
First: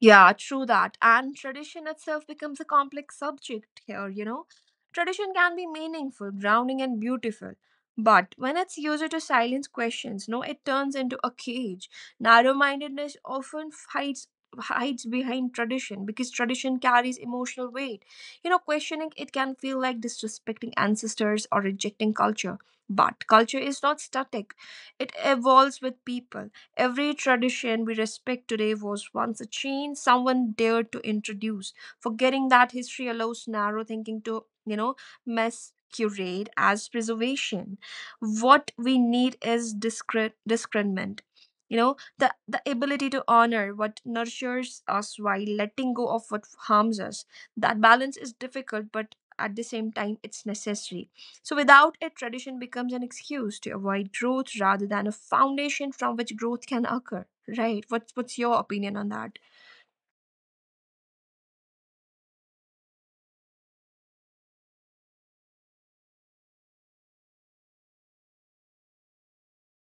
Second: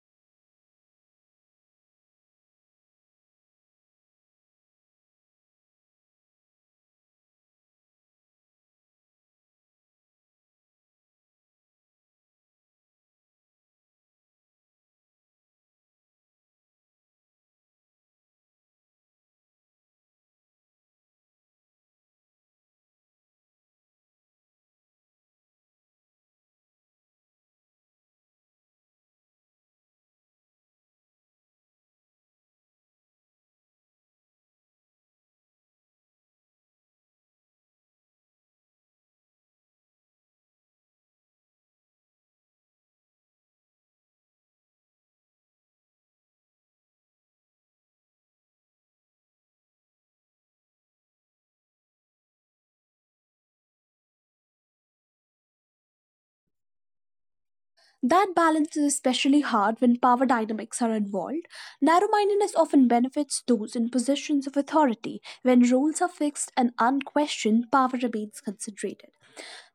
S1: Yeah, true that. And tradition itself becomes a complex subject here, you know. Tradition can be meaningful, grounding, and beautiful. But when it's used to silence questions, no, it turns into a cage. Narrow mindedness often hides behind tradition because tradition carries emotional weight. You know, questioning it can feel like disrespecting ancestors or rejecting culture. But culture is not static, it evolves with people. Every tradition we respect today was once a change someone dared to introduce, forgetting that history allows narrow thinking to, you know, masquerade as preservation. What we need is discernment. You know, the ability to honor what nurtures us while letting go of what harms us. That balance is difficult, but at the same time, it's necessary, so, without it, tradition becomes an excuse to avoid growth rather than a foundation from which growth can occur, right? What's
S2: That
S1: your
S2: balance
S1: opinion
S2: is
S1: on that?
S2: especially hard when power dynamics are involved. Narrow mindedness often benefits those in positions of authority. When roles are fixed and unquestioned, power remains concentrated.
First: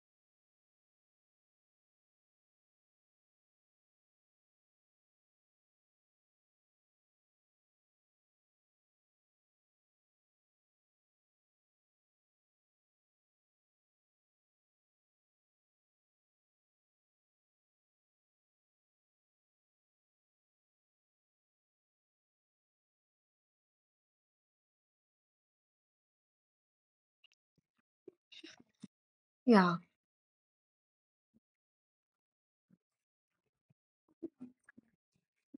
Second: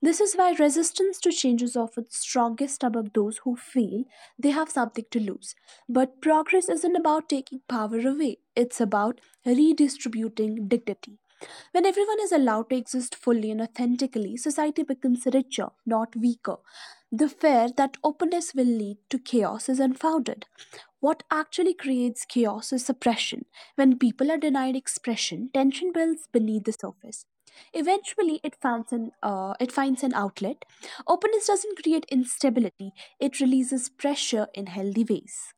S2: This is why resistance to change is often strongest among those who feel they have something to lose. But progress isn't about taking power away, it's about redistributing dignity. When everyone is allowed to exist fully and authentically, society becomes richer, not weaker. The fear that openness will lead to chaos is unfounded. What actually creates chaos is suppression. When people are denied expression, tension builds beneath the surface. Eventually, it
S1: Yeah.
S2: finds an outlet. Openness doesn't create instability; it releases pressure in healthy ways.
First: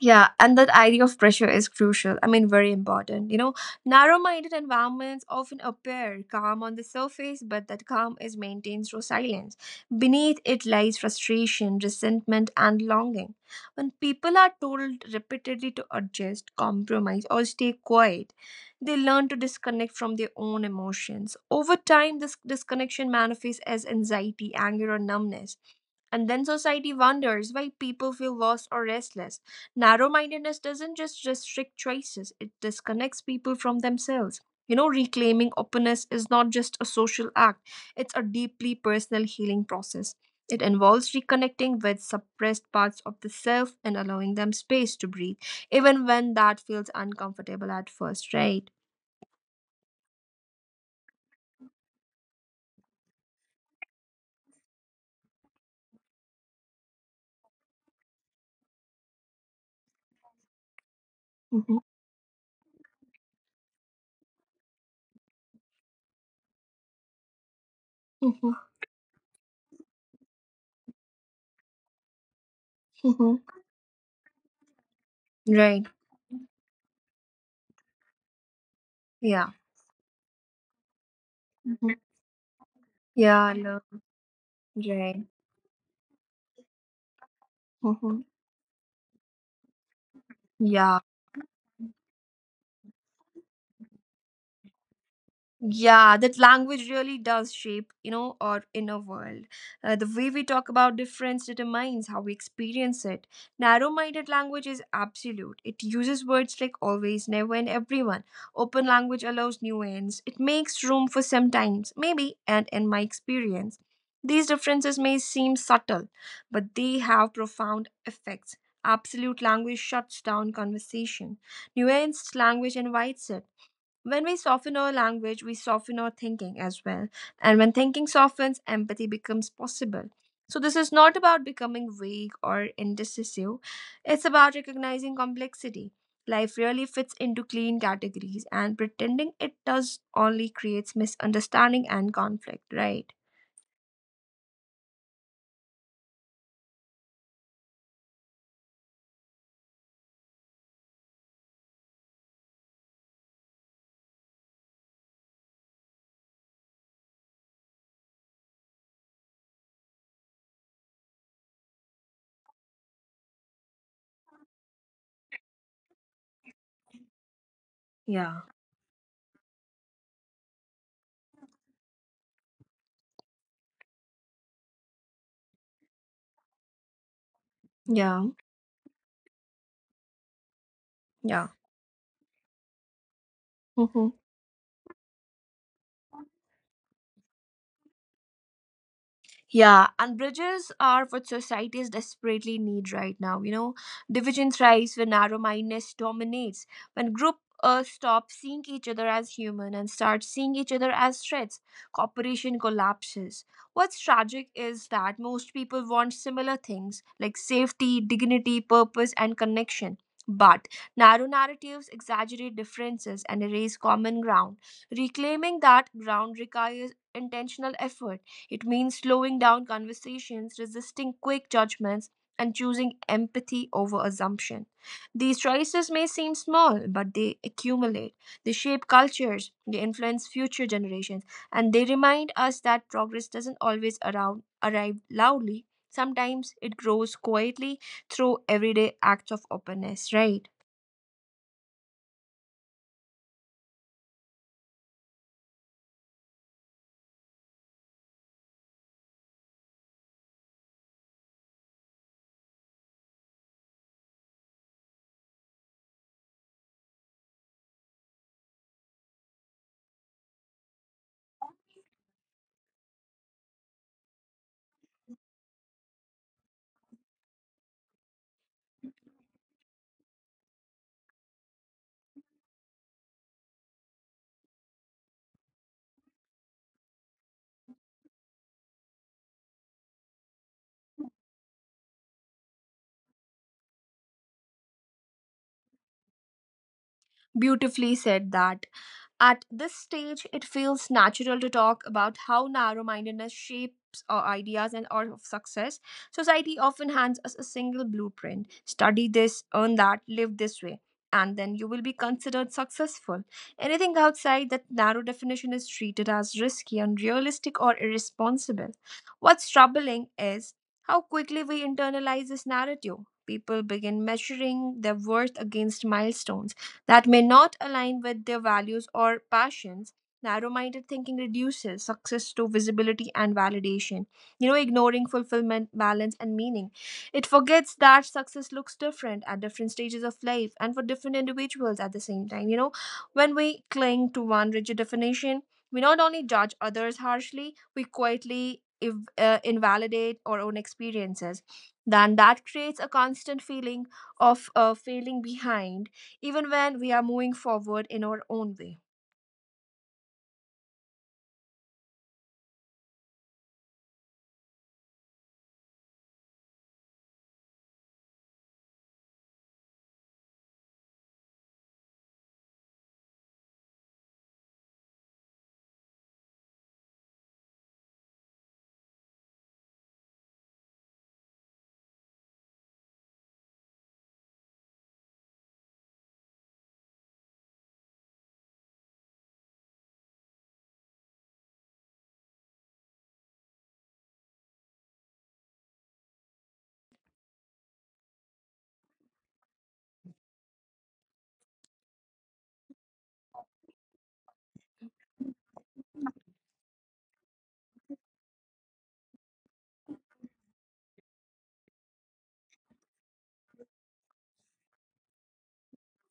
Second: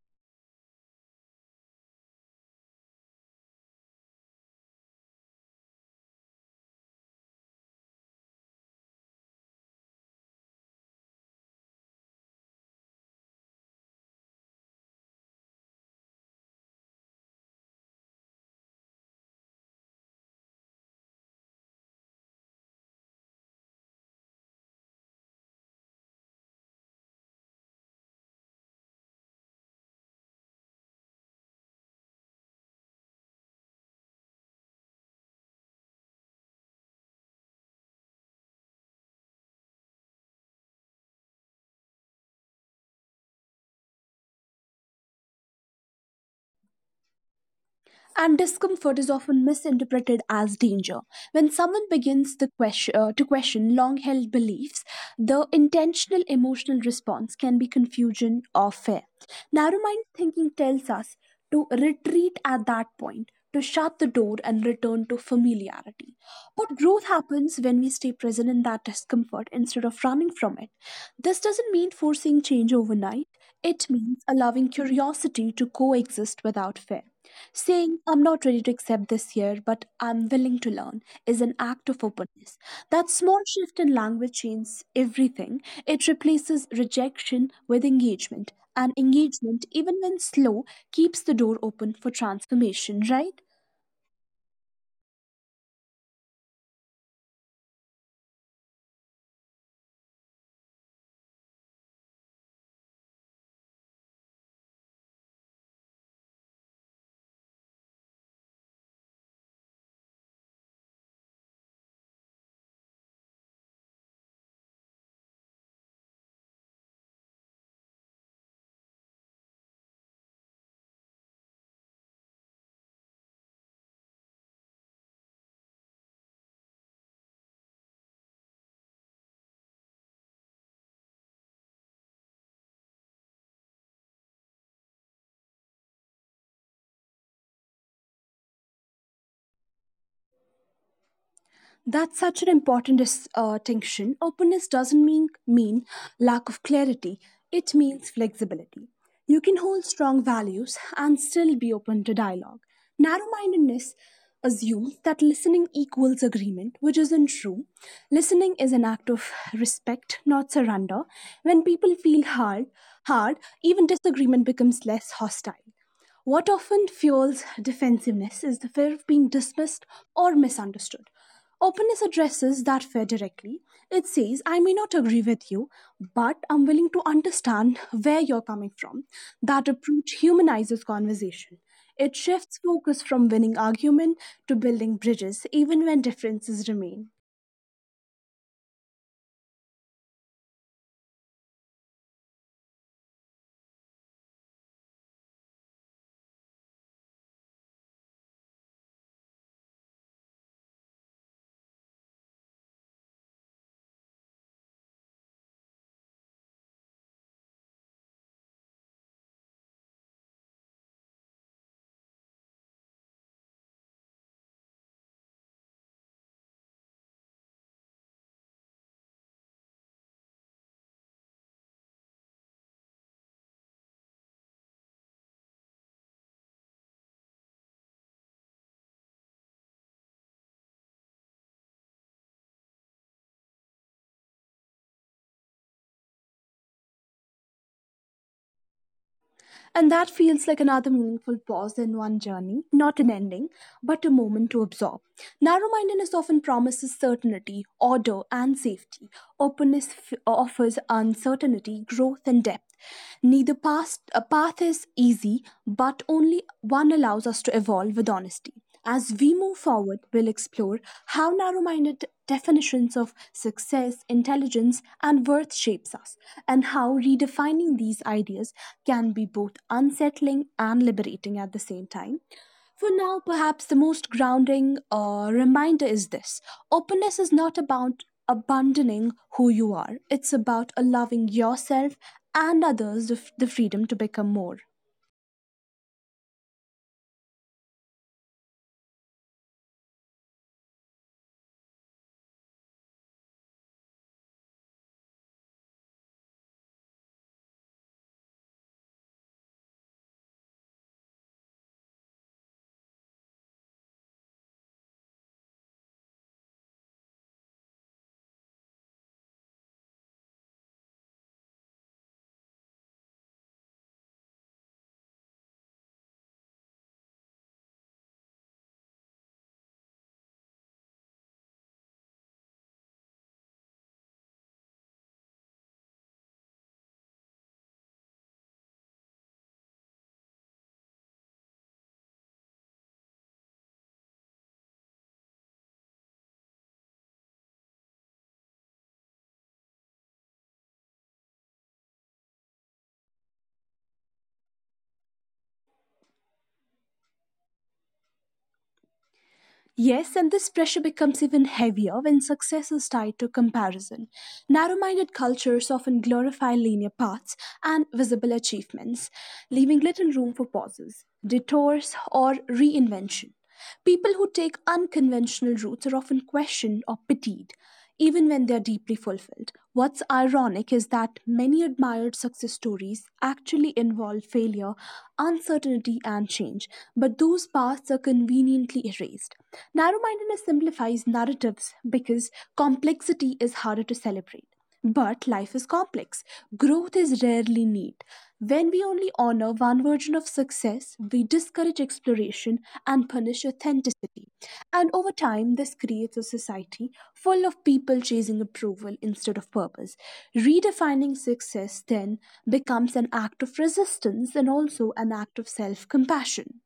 S1: Yeah, and that idea of pressure is crucial. I mean, very important. You know, narrow minded environments often appear calm on the surface, but that calm is maintained through silence. Beneath it lies frustration, resentment, and longing. When people are told repeatedly to adjust, compromise, or stay quiet, they learn to disconnect from their own emotions. Over time, this disconnection manifests as anxiety, anger, or numbness. And then society wonders why people feel lost or restless. Narrow mindedness doesn't just restrict choices, it disconnects people from themselves. You know, reclaiming openness is not just a social act, it's a deeply personal healing process. It involves reconnecting with suppressed parts of the self and allowing them space to breathe, even when that feels uncomfortable at first,
S2: And
S1: right?
S2: discomfort is often misinterpreted as danger. When someone begins to question long held beliefs, the intentional emotional response can be confusion or fear. Narrow mind thinking tells us to
S1: Hmm.
S2: retreat at that point, to shut the door and return to familiarity. But growth happens when we stay present in that discomfort instead of running from it. This doesn't mean forcing change overnight,
S1: Hmm.
S2: it means allowing curiosity to
S1: Right.
S2: coexist without fear. Saying, "I'm not ready to accept this
S1: Yeah.
S2: here, but I'm willing to learn," is an act
S1: Mhm.
S2: of openness. That
S1: Yeah,
S2: small
S1: I
S2: shift
S1: know.
S2: in language changes
S1: Right.
S2: everything. It replaces rejection with
S1: Hmm.
S2: engagement, and engagement, even when slow,
S1: Yeah.
S2: keeps the door open for transformation, right?
S1: Yeah, that language really does shape, you know, our inner world. The way we talk about difference determines how we experience it. Narrow minded language is absolute, it uses words like always, never, and everyone. Open language allows nuance, it makes room for sometimes, maybe, and in my experience. These differences may seem subtle, but they have profound effects. Absolute language shuts down conversation. Nuanced language invites it. When we soften our language, we soften our thinking as well. And when thinking softens, empathy becomes possible. So, this is not about becoming vague or indecisive, it's about recognizing complexity. Life really fits into clean categories, and pretending it does only creates misunderstanding
S2: That's
S1: and
S2: such an
S1: conflict,
S2: important
S1: right?
S2: distinction. Openness doesn't mean lack of clarity, it means flexibility. You can hold strong values and still be open to dialogue. Narrow mindedness assumes that listening equals agreement, which isn't true. Listening is an act of respect, not surrender. When people feel hard, even disagreement becomes less hostile. What often fuels defensiveness is
S1: Yeah.
S2: the fear of being dismissed or misunderstood. Openness addresses that fear directly. It says, "I may not agree with you, but I'm willing to understand where you're
S1: Yeah,
S2: coming from." That approach humanizes conversation.
S1: yeah.
S2: It shifts focus from winning argument to building bridges, even when differences remain.
S1: Yeah, and bridges are what societies desperately need right now. You know, division thrives when narrow mindedness dominates, when group stop seeing each other as human and start seeing each other as threats, cooperation collapses. What's tragic is that most people want similar things like safety, dignity, purpose, and connection. But narrow narratives exaggerate differences and erase common ground. Reclaiming that ground requires intentional effort, it means slowing down conversations, resisting quick judgments, and choosing empathy over assumption. These choices may seem small, but they accumulate. They shape cultures, they influence future generations, and they remind us that progress doesn't arrive loudly. Sometimes it grows quietly through everyday acts of
S2: And that feels
S1: openness,
S2: like
S1: right?
S2: another meaningful pause in one journey, not an ending, but a moment to absorb. Narrow mindedness often promises certainty, order, and safety. Openness offers uncertainty, growth, and depth. Neither past, a path is easy, but only one allows us to evolve with honesty. As we move forward, we'll explore how narrow minded definitions of success, intelligence, and worth shapes us, and how redefining these ideas can be both unsettling and liberating at the same time. For now, perhaps the most grounding reminder is this: openness is not about abandoning who you are, it's about allowing yourself and others the freedom to become more.
S1: Beautifully said that. At this stage, it feels natural to talk about how narrow mindedness shapes our ideas and our of success. Society often hands us a single blueprint: study this, earn that, live this way, and then you will be considered successful. Anything outside that narrow definition is treated as risky, unrealistic, or irresponsible. What's troubling is how quickly we internalize this narrative. People begin measuring their worth against milestones that may not align with their values or passions. Narrow minded thinking reduces success to visibility and validation, ignoring fulfillment, balance, and meaning. It forgets that success looks different at different stages of life and for different individuals at the same time. You know, when we cling to one rigid definition, we not only judge others harshly, we quietly if, invalidate our own experiences. Then that creates a constant feeling of failing behind even when we are moving forward in our own way.
S2: Yes, and this pressure becomes even heavier when success is tied to comparison. Narrow minded cultures often glorify linear paths and visible achievements, leaving little room for pauses, detours, or reinvention. People who take unconventional routes are often questioned or pitied, even when they are deeply fulfilled. What's ironic is that many admired success stories actually involve failure, uncertainty, and change, but those paths are conveniently erased. Narrow mindedness simplifies narratives because complexity is harder to celebrate. But life is complex. Growth is rarely neat. When we only honor one version of success, we discourage exploration and punish authenticity. And over time, this creates a society full of people chasing approval instead of purpose. Redefining success then becomes an act of resistance and also an act of self compassion.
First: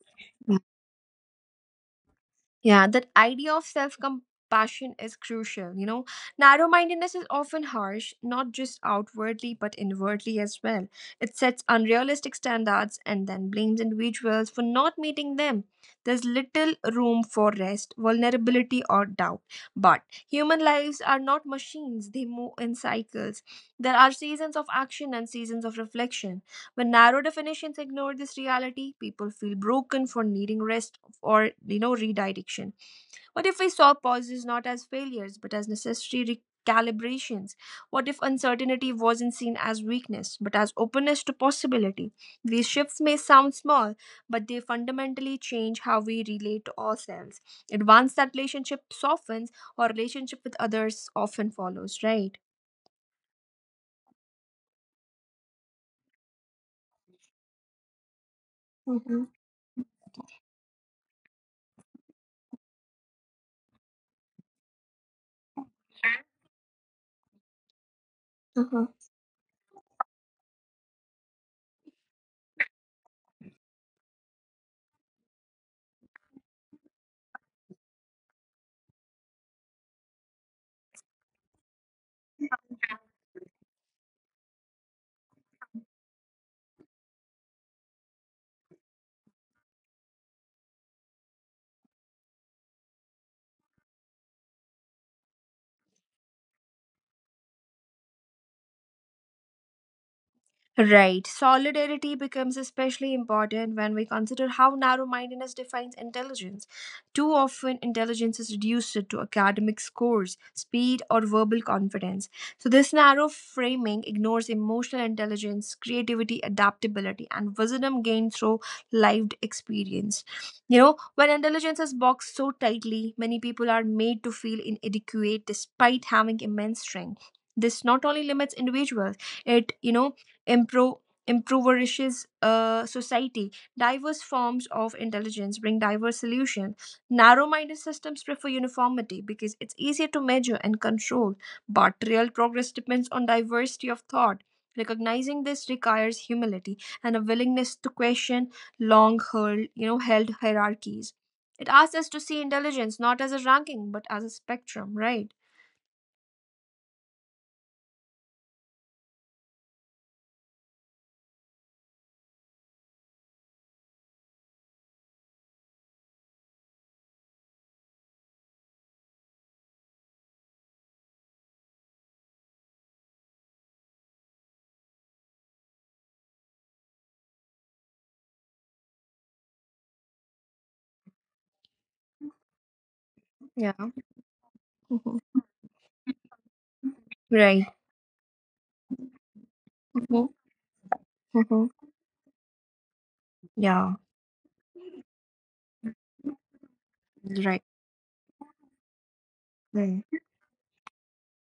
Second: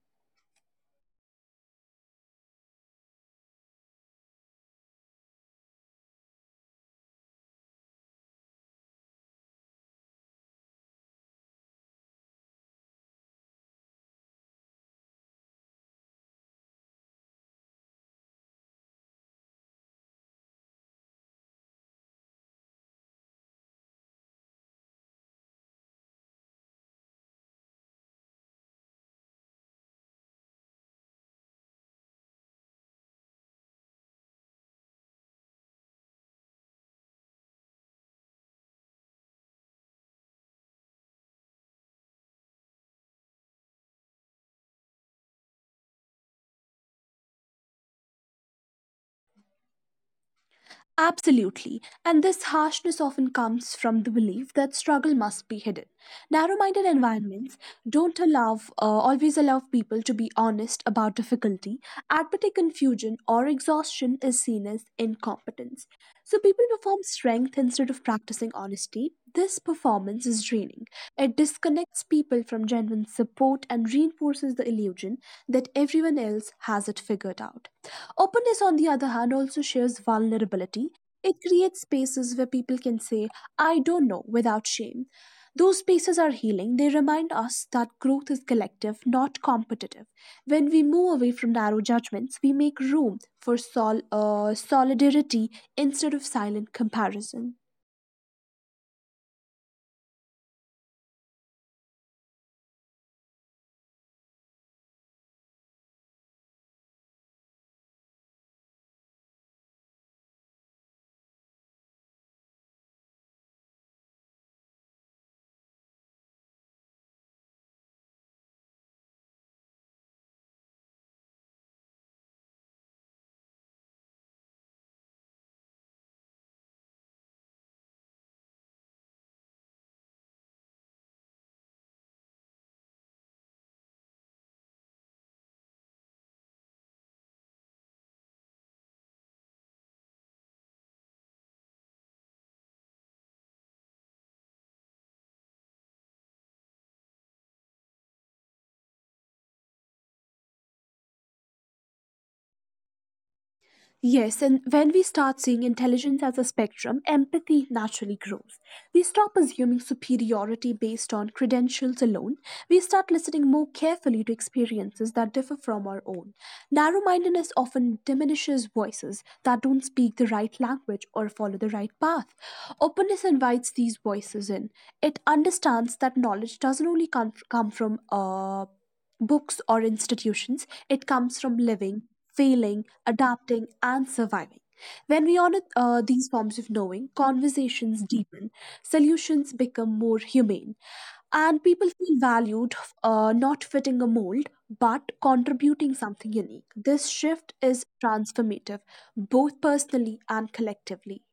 S1: Yeah, that idea of self compassion is crucial. You know, narrow mindedness is often harsh, not just outwardly, but inwardly as well. It sets unrealistic standards and then blames individuals for not meeting them. There's little room for rest, vulnerability, or doubt. But human lives are not machines, they move in cycles. There are seasons of action and seasons of reflection. When narrow definitions ignore this reality, people feel broken for needing rest or redirection. What if we saw pauses not as failures but as necessary recalibrations? What if uncertainty wasn't seen as weakness but as openness to possibility? These shifts may sound small, but they fundamentally change how we relate to ourselves, and once that relationship softens, our relationship with others often
S2: Absolutely.
S1: follows,
S2: And
S1: right?
S2: this harshness often comes from the belief that struggle must be hidden. Narrow minded environments don't always allow people to be honest about difficulty. Admitting confusion or exhaustion is seen as incompetence. So people perform strength instead of practicing honesty. This performance is draining. It disconnects people from genuine support and reinforces the illusion that everyone else has it figured out. Openness, on the other hand, also shares vulnerability. It creates spaces where people can say, "I don't know," without shame. Those spaces are healing. They remind us that growth is collective, not competitive. When we move away from narrow judgments, we make room for solidarity instead of silent comparison.
S1: Right. Solidarity becomes especially important when we consider how narrow mindedness defines intelligence. Too often, intelligence is reduced to academic scores, speed, or verbal confidence. So, this narrow framing ignores emotional intelligence, creativity, adaptability, and wisdom gained through lived experience. You know, when intelligence is boxed so tightly, many people are made to feel inadequate despite having immense strength. This not only limits individuals, it, impro- impoverishes society. Diverse forms of intelligence bring diverse solutions. Narrow minded systems prefer uniformity because it's easier to measure and control, but real progress depends on diversity of thought. Recognizing this requires humility and a willingness to question long held, you know, held hierarchies. It asks us to see intelligence not as a ranking but as a
S2: Yes, and
S1: spectrum,
S2: when we
S1: right?
S2: start seeing intelligence as a spectrum, empathy naturally grows. We stop assuming superiority based on credentials alone. We start listening more carefully to experiences that differ from our own. Narrow mindedness often diminishes voices that don't speak the right language or follow the right path. Openness invites these voices in. It understands that knowledge doesn't only come from books or institutions, it comes from living, failing,
S1: Yeah.
S2: adapting, and surviving. When
S1: Mhm.
S2: we honor these forms of knowing,
S1: Right.
S2: conversations deepen, solutions become
S1: Mhm.
S2: more humane,
S1: Mhm.
S2: and people feel valued, not
S1: Yeah.
S2: fitting a mold, but contributing something unique. This
S1: Right.
S2: shift is transformative, both
S1: Right.
S2: personally and collectively.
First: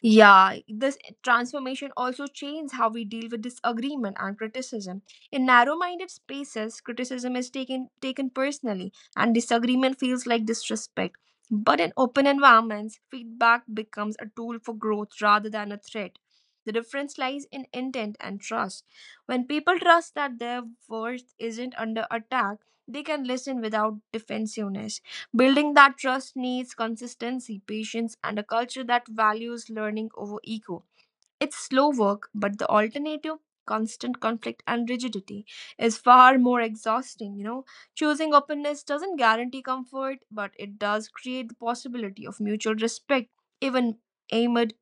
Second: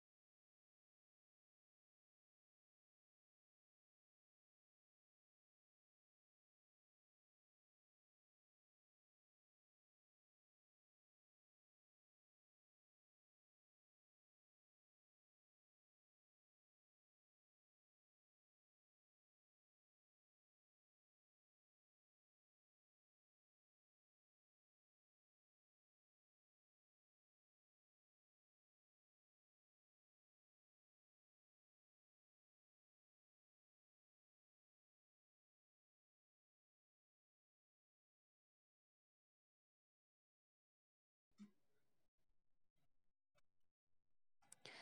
S1: Yeah, this transformation also changes how we deal with disagreement and criticism. In narrow-minded spaces, criticism is taken personally, and disagreement feels like disrespect. But in open environments, feedback becomes a tool for growth rather than a threat. The difference lies in intent and trust. When people trust that their worth isn't under attack, they can listen without defensiveness. Building that trust needs consistency, patience, and a culture that values learning over ego. It's slow work, but the alternative, constant conflict and rigidity, is far more exhausting. You know, choosing openness doesn't guarantee comfort, but it does create the possibility of mutual respect, even amid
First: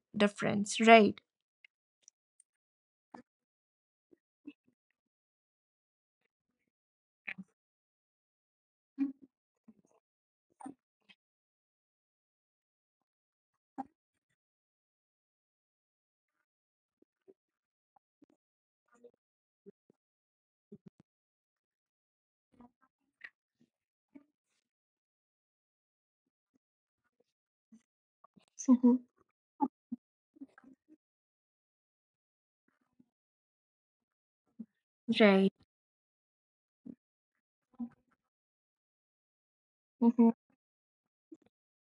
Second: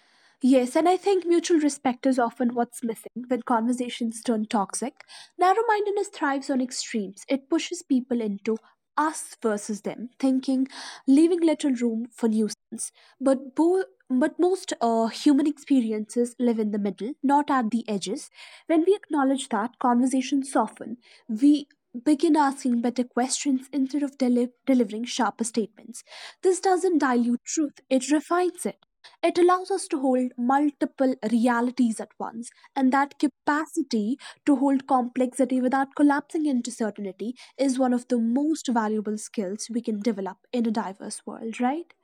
S2: Yes,
S1: difference,
S2: and I
S1: right?
S2: think mutual respect is often what's missing when conversations turn toxic. Narrow mindedness thrives on extremes, it pushes people into us versus them, thinking, leaving little room for nuisance. But, bo- but most human experiences live in the middle, not at the edges. When we acknowledge that, conversations soften. We begin asking better questions instead of delivering sharper statements. This doesn't dilute truth, it refines it.
S1: Mhm.
S2: It allows us to hold multiple realities at once, and that capacity to hold complexity
S1: Right.
S2: without collapsing into certainty is one of the most valuable skills we can develop in a diverse world, right?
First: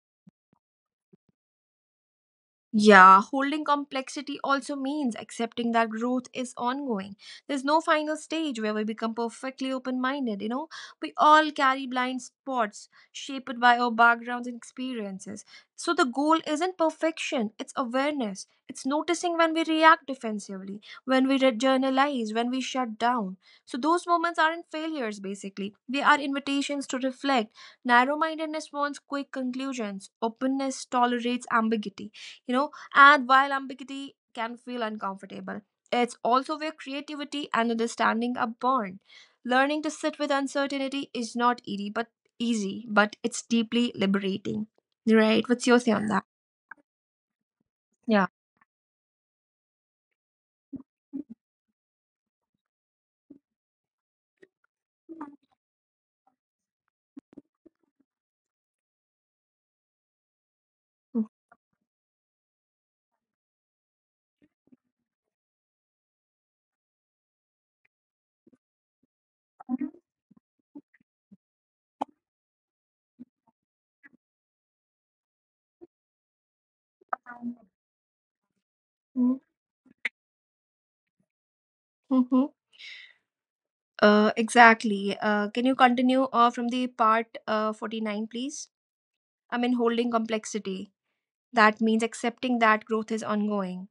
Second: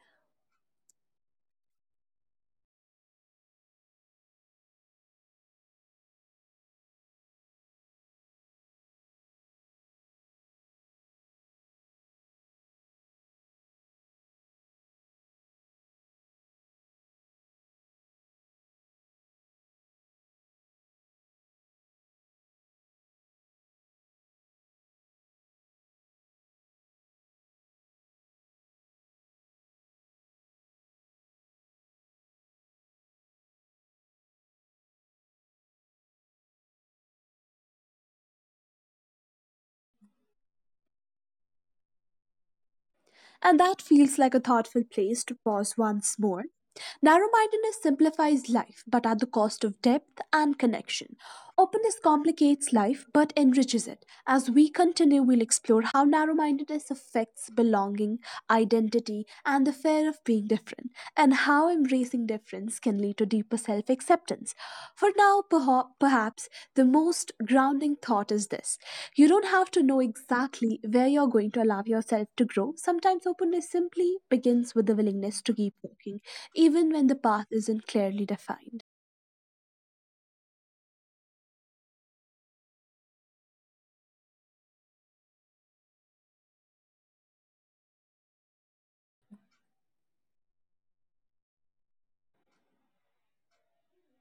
S1: Yeah, holding complexity also means accepting that growth is ongoing. There's no final stage where we become perfectly open minded, you know? We all carry blind spots shaped by our backgrounds and experiences. So the goal isn't perfection, it's awareness. It's noticing when we react defensively, when we journalize, when we shut down. So those moments aren't failures, basically. They are invitations to reflect. Narrow mindedness wants quick conclusions, openness tolerates ambiguity, you know and while ambiguity can feel uncomfortable, it's also where creativity and understanding are born. Learning to sit with uncertainty is not easy, but it's
S2: And that
S1: deeply
S2: feels like a
S1: liberating,
S2: thoughtful place to
S1: right?
S2: pause
S1: What's your say
S2: once
S1: on that?
S2: more. Narrow mindedness
S1: Yeah.
S2: simplifies life, but at the cost of depth and connection. Openness complicates life, but enriches it. As we continue, we'll explore how narrow mindedness affects belonging, identity, and the fear of being different, and how embracing difference can lead to deeper self acceptance. For now, perhaps the most grounding thought is this: you don't have to know exactly where you're going to allow yourself to grow. Sometimes openness simply begins with the willingness to keep walking, even when the path isn't clearly defined.
S1: Mm-hmm. Exactly. Can you continue from the part 49, please? I mean, holding complexity, that means accepting that growth is ongoing.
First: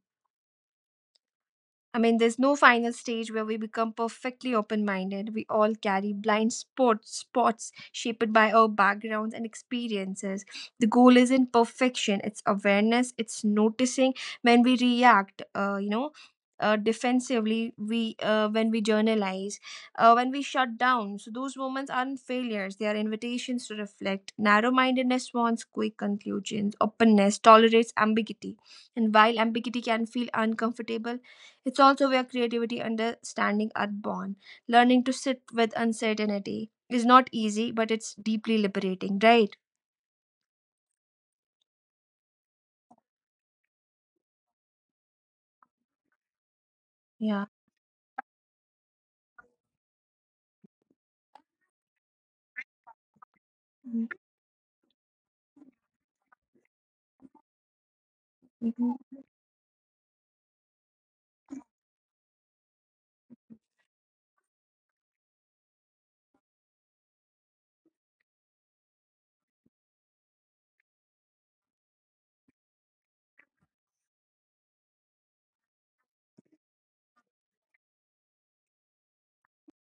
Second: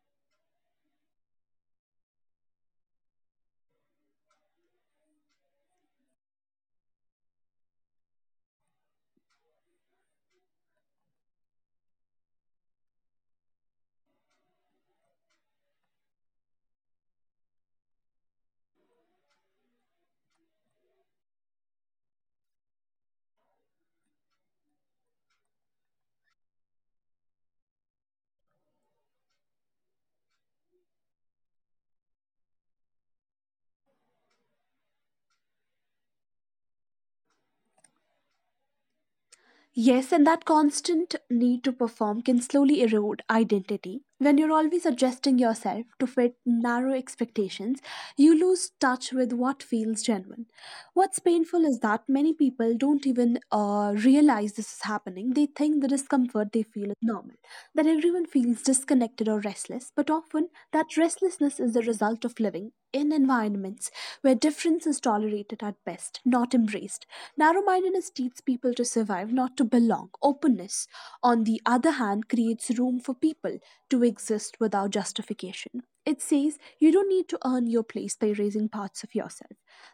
S1: I mean, there's no final stage where we become perfectly open minded. We all carry blind spots shaped by our backgrounds and experiences. The goal isn't perfection, it's awareness, it's noticing when we react, defensively. We When we journalize, when we shut down. So those moments aren't failures, they are invitations to reflect. Narrow-mindedness wants quick conclusions, openness tolerates ambiguity, and while ambiguity can feel uncomfortable, it's also where creativity and understanding are born. Learning to sit with uncertainty is not easy, but it's deeply liberating, right?
S2: Yes, and that constant need to perform can slowly erode identity. When you're always adjusting yourself to fit narrow
S1: Yeah.
S2: expectations, you lose touch with what feels genuine. What's painful is that many people don't even
S1: Mhm.
S2: realize this is happening. They think the discomfort they feel is normal, that everyone feels
S1: Mhm.
S2: disconnected or restless, but often that restlessness is the result of living in environments where difference is tolerated at best, not embraced. Narrow mindedness teaches people to survive, not to belong. Openness, on the other hand, creates room for people to exist without justification. It says you don't need to earn your place by raising parts of yourself.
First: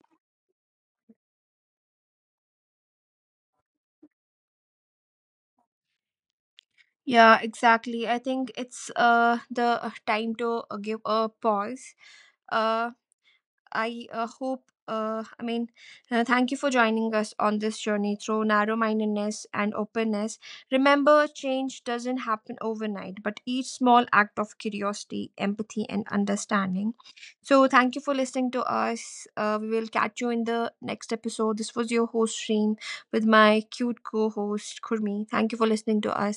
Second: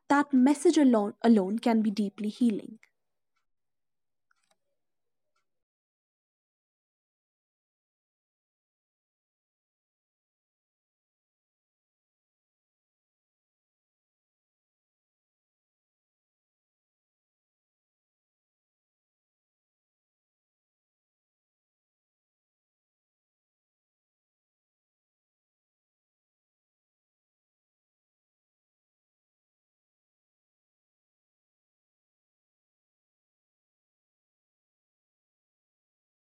S2: That message alone, can be deeply healing.
S1: Yeah, exactly. I think it's the time to give a pause. Uh I hope, thank you for joining us on this journey through narrow mindedness and openness. Remember, change doesn't happen overnight, but each small act of curiosity, empathy, and understanding. So, thank you for listening to us. We will catch you in the next episode. This was your host, Shreem, with my cute co host, Kurmi. Thank you for listening to us.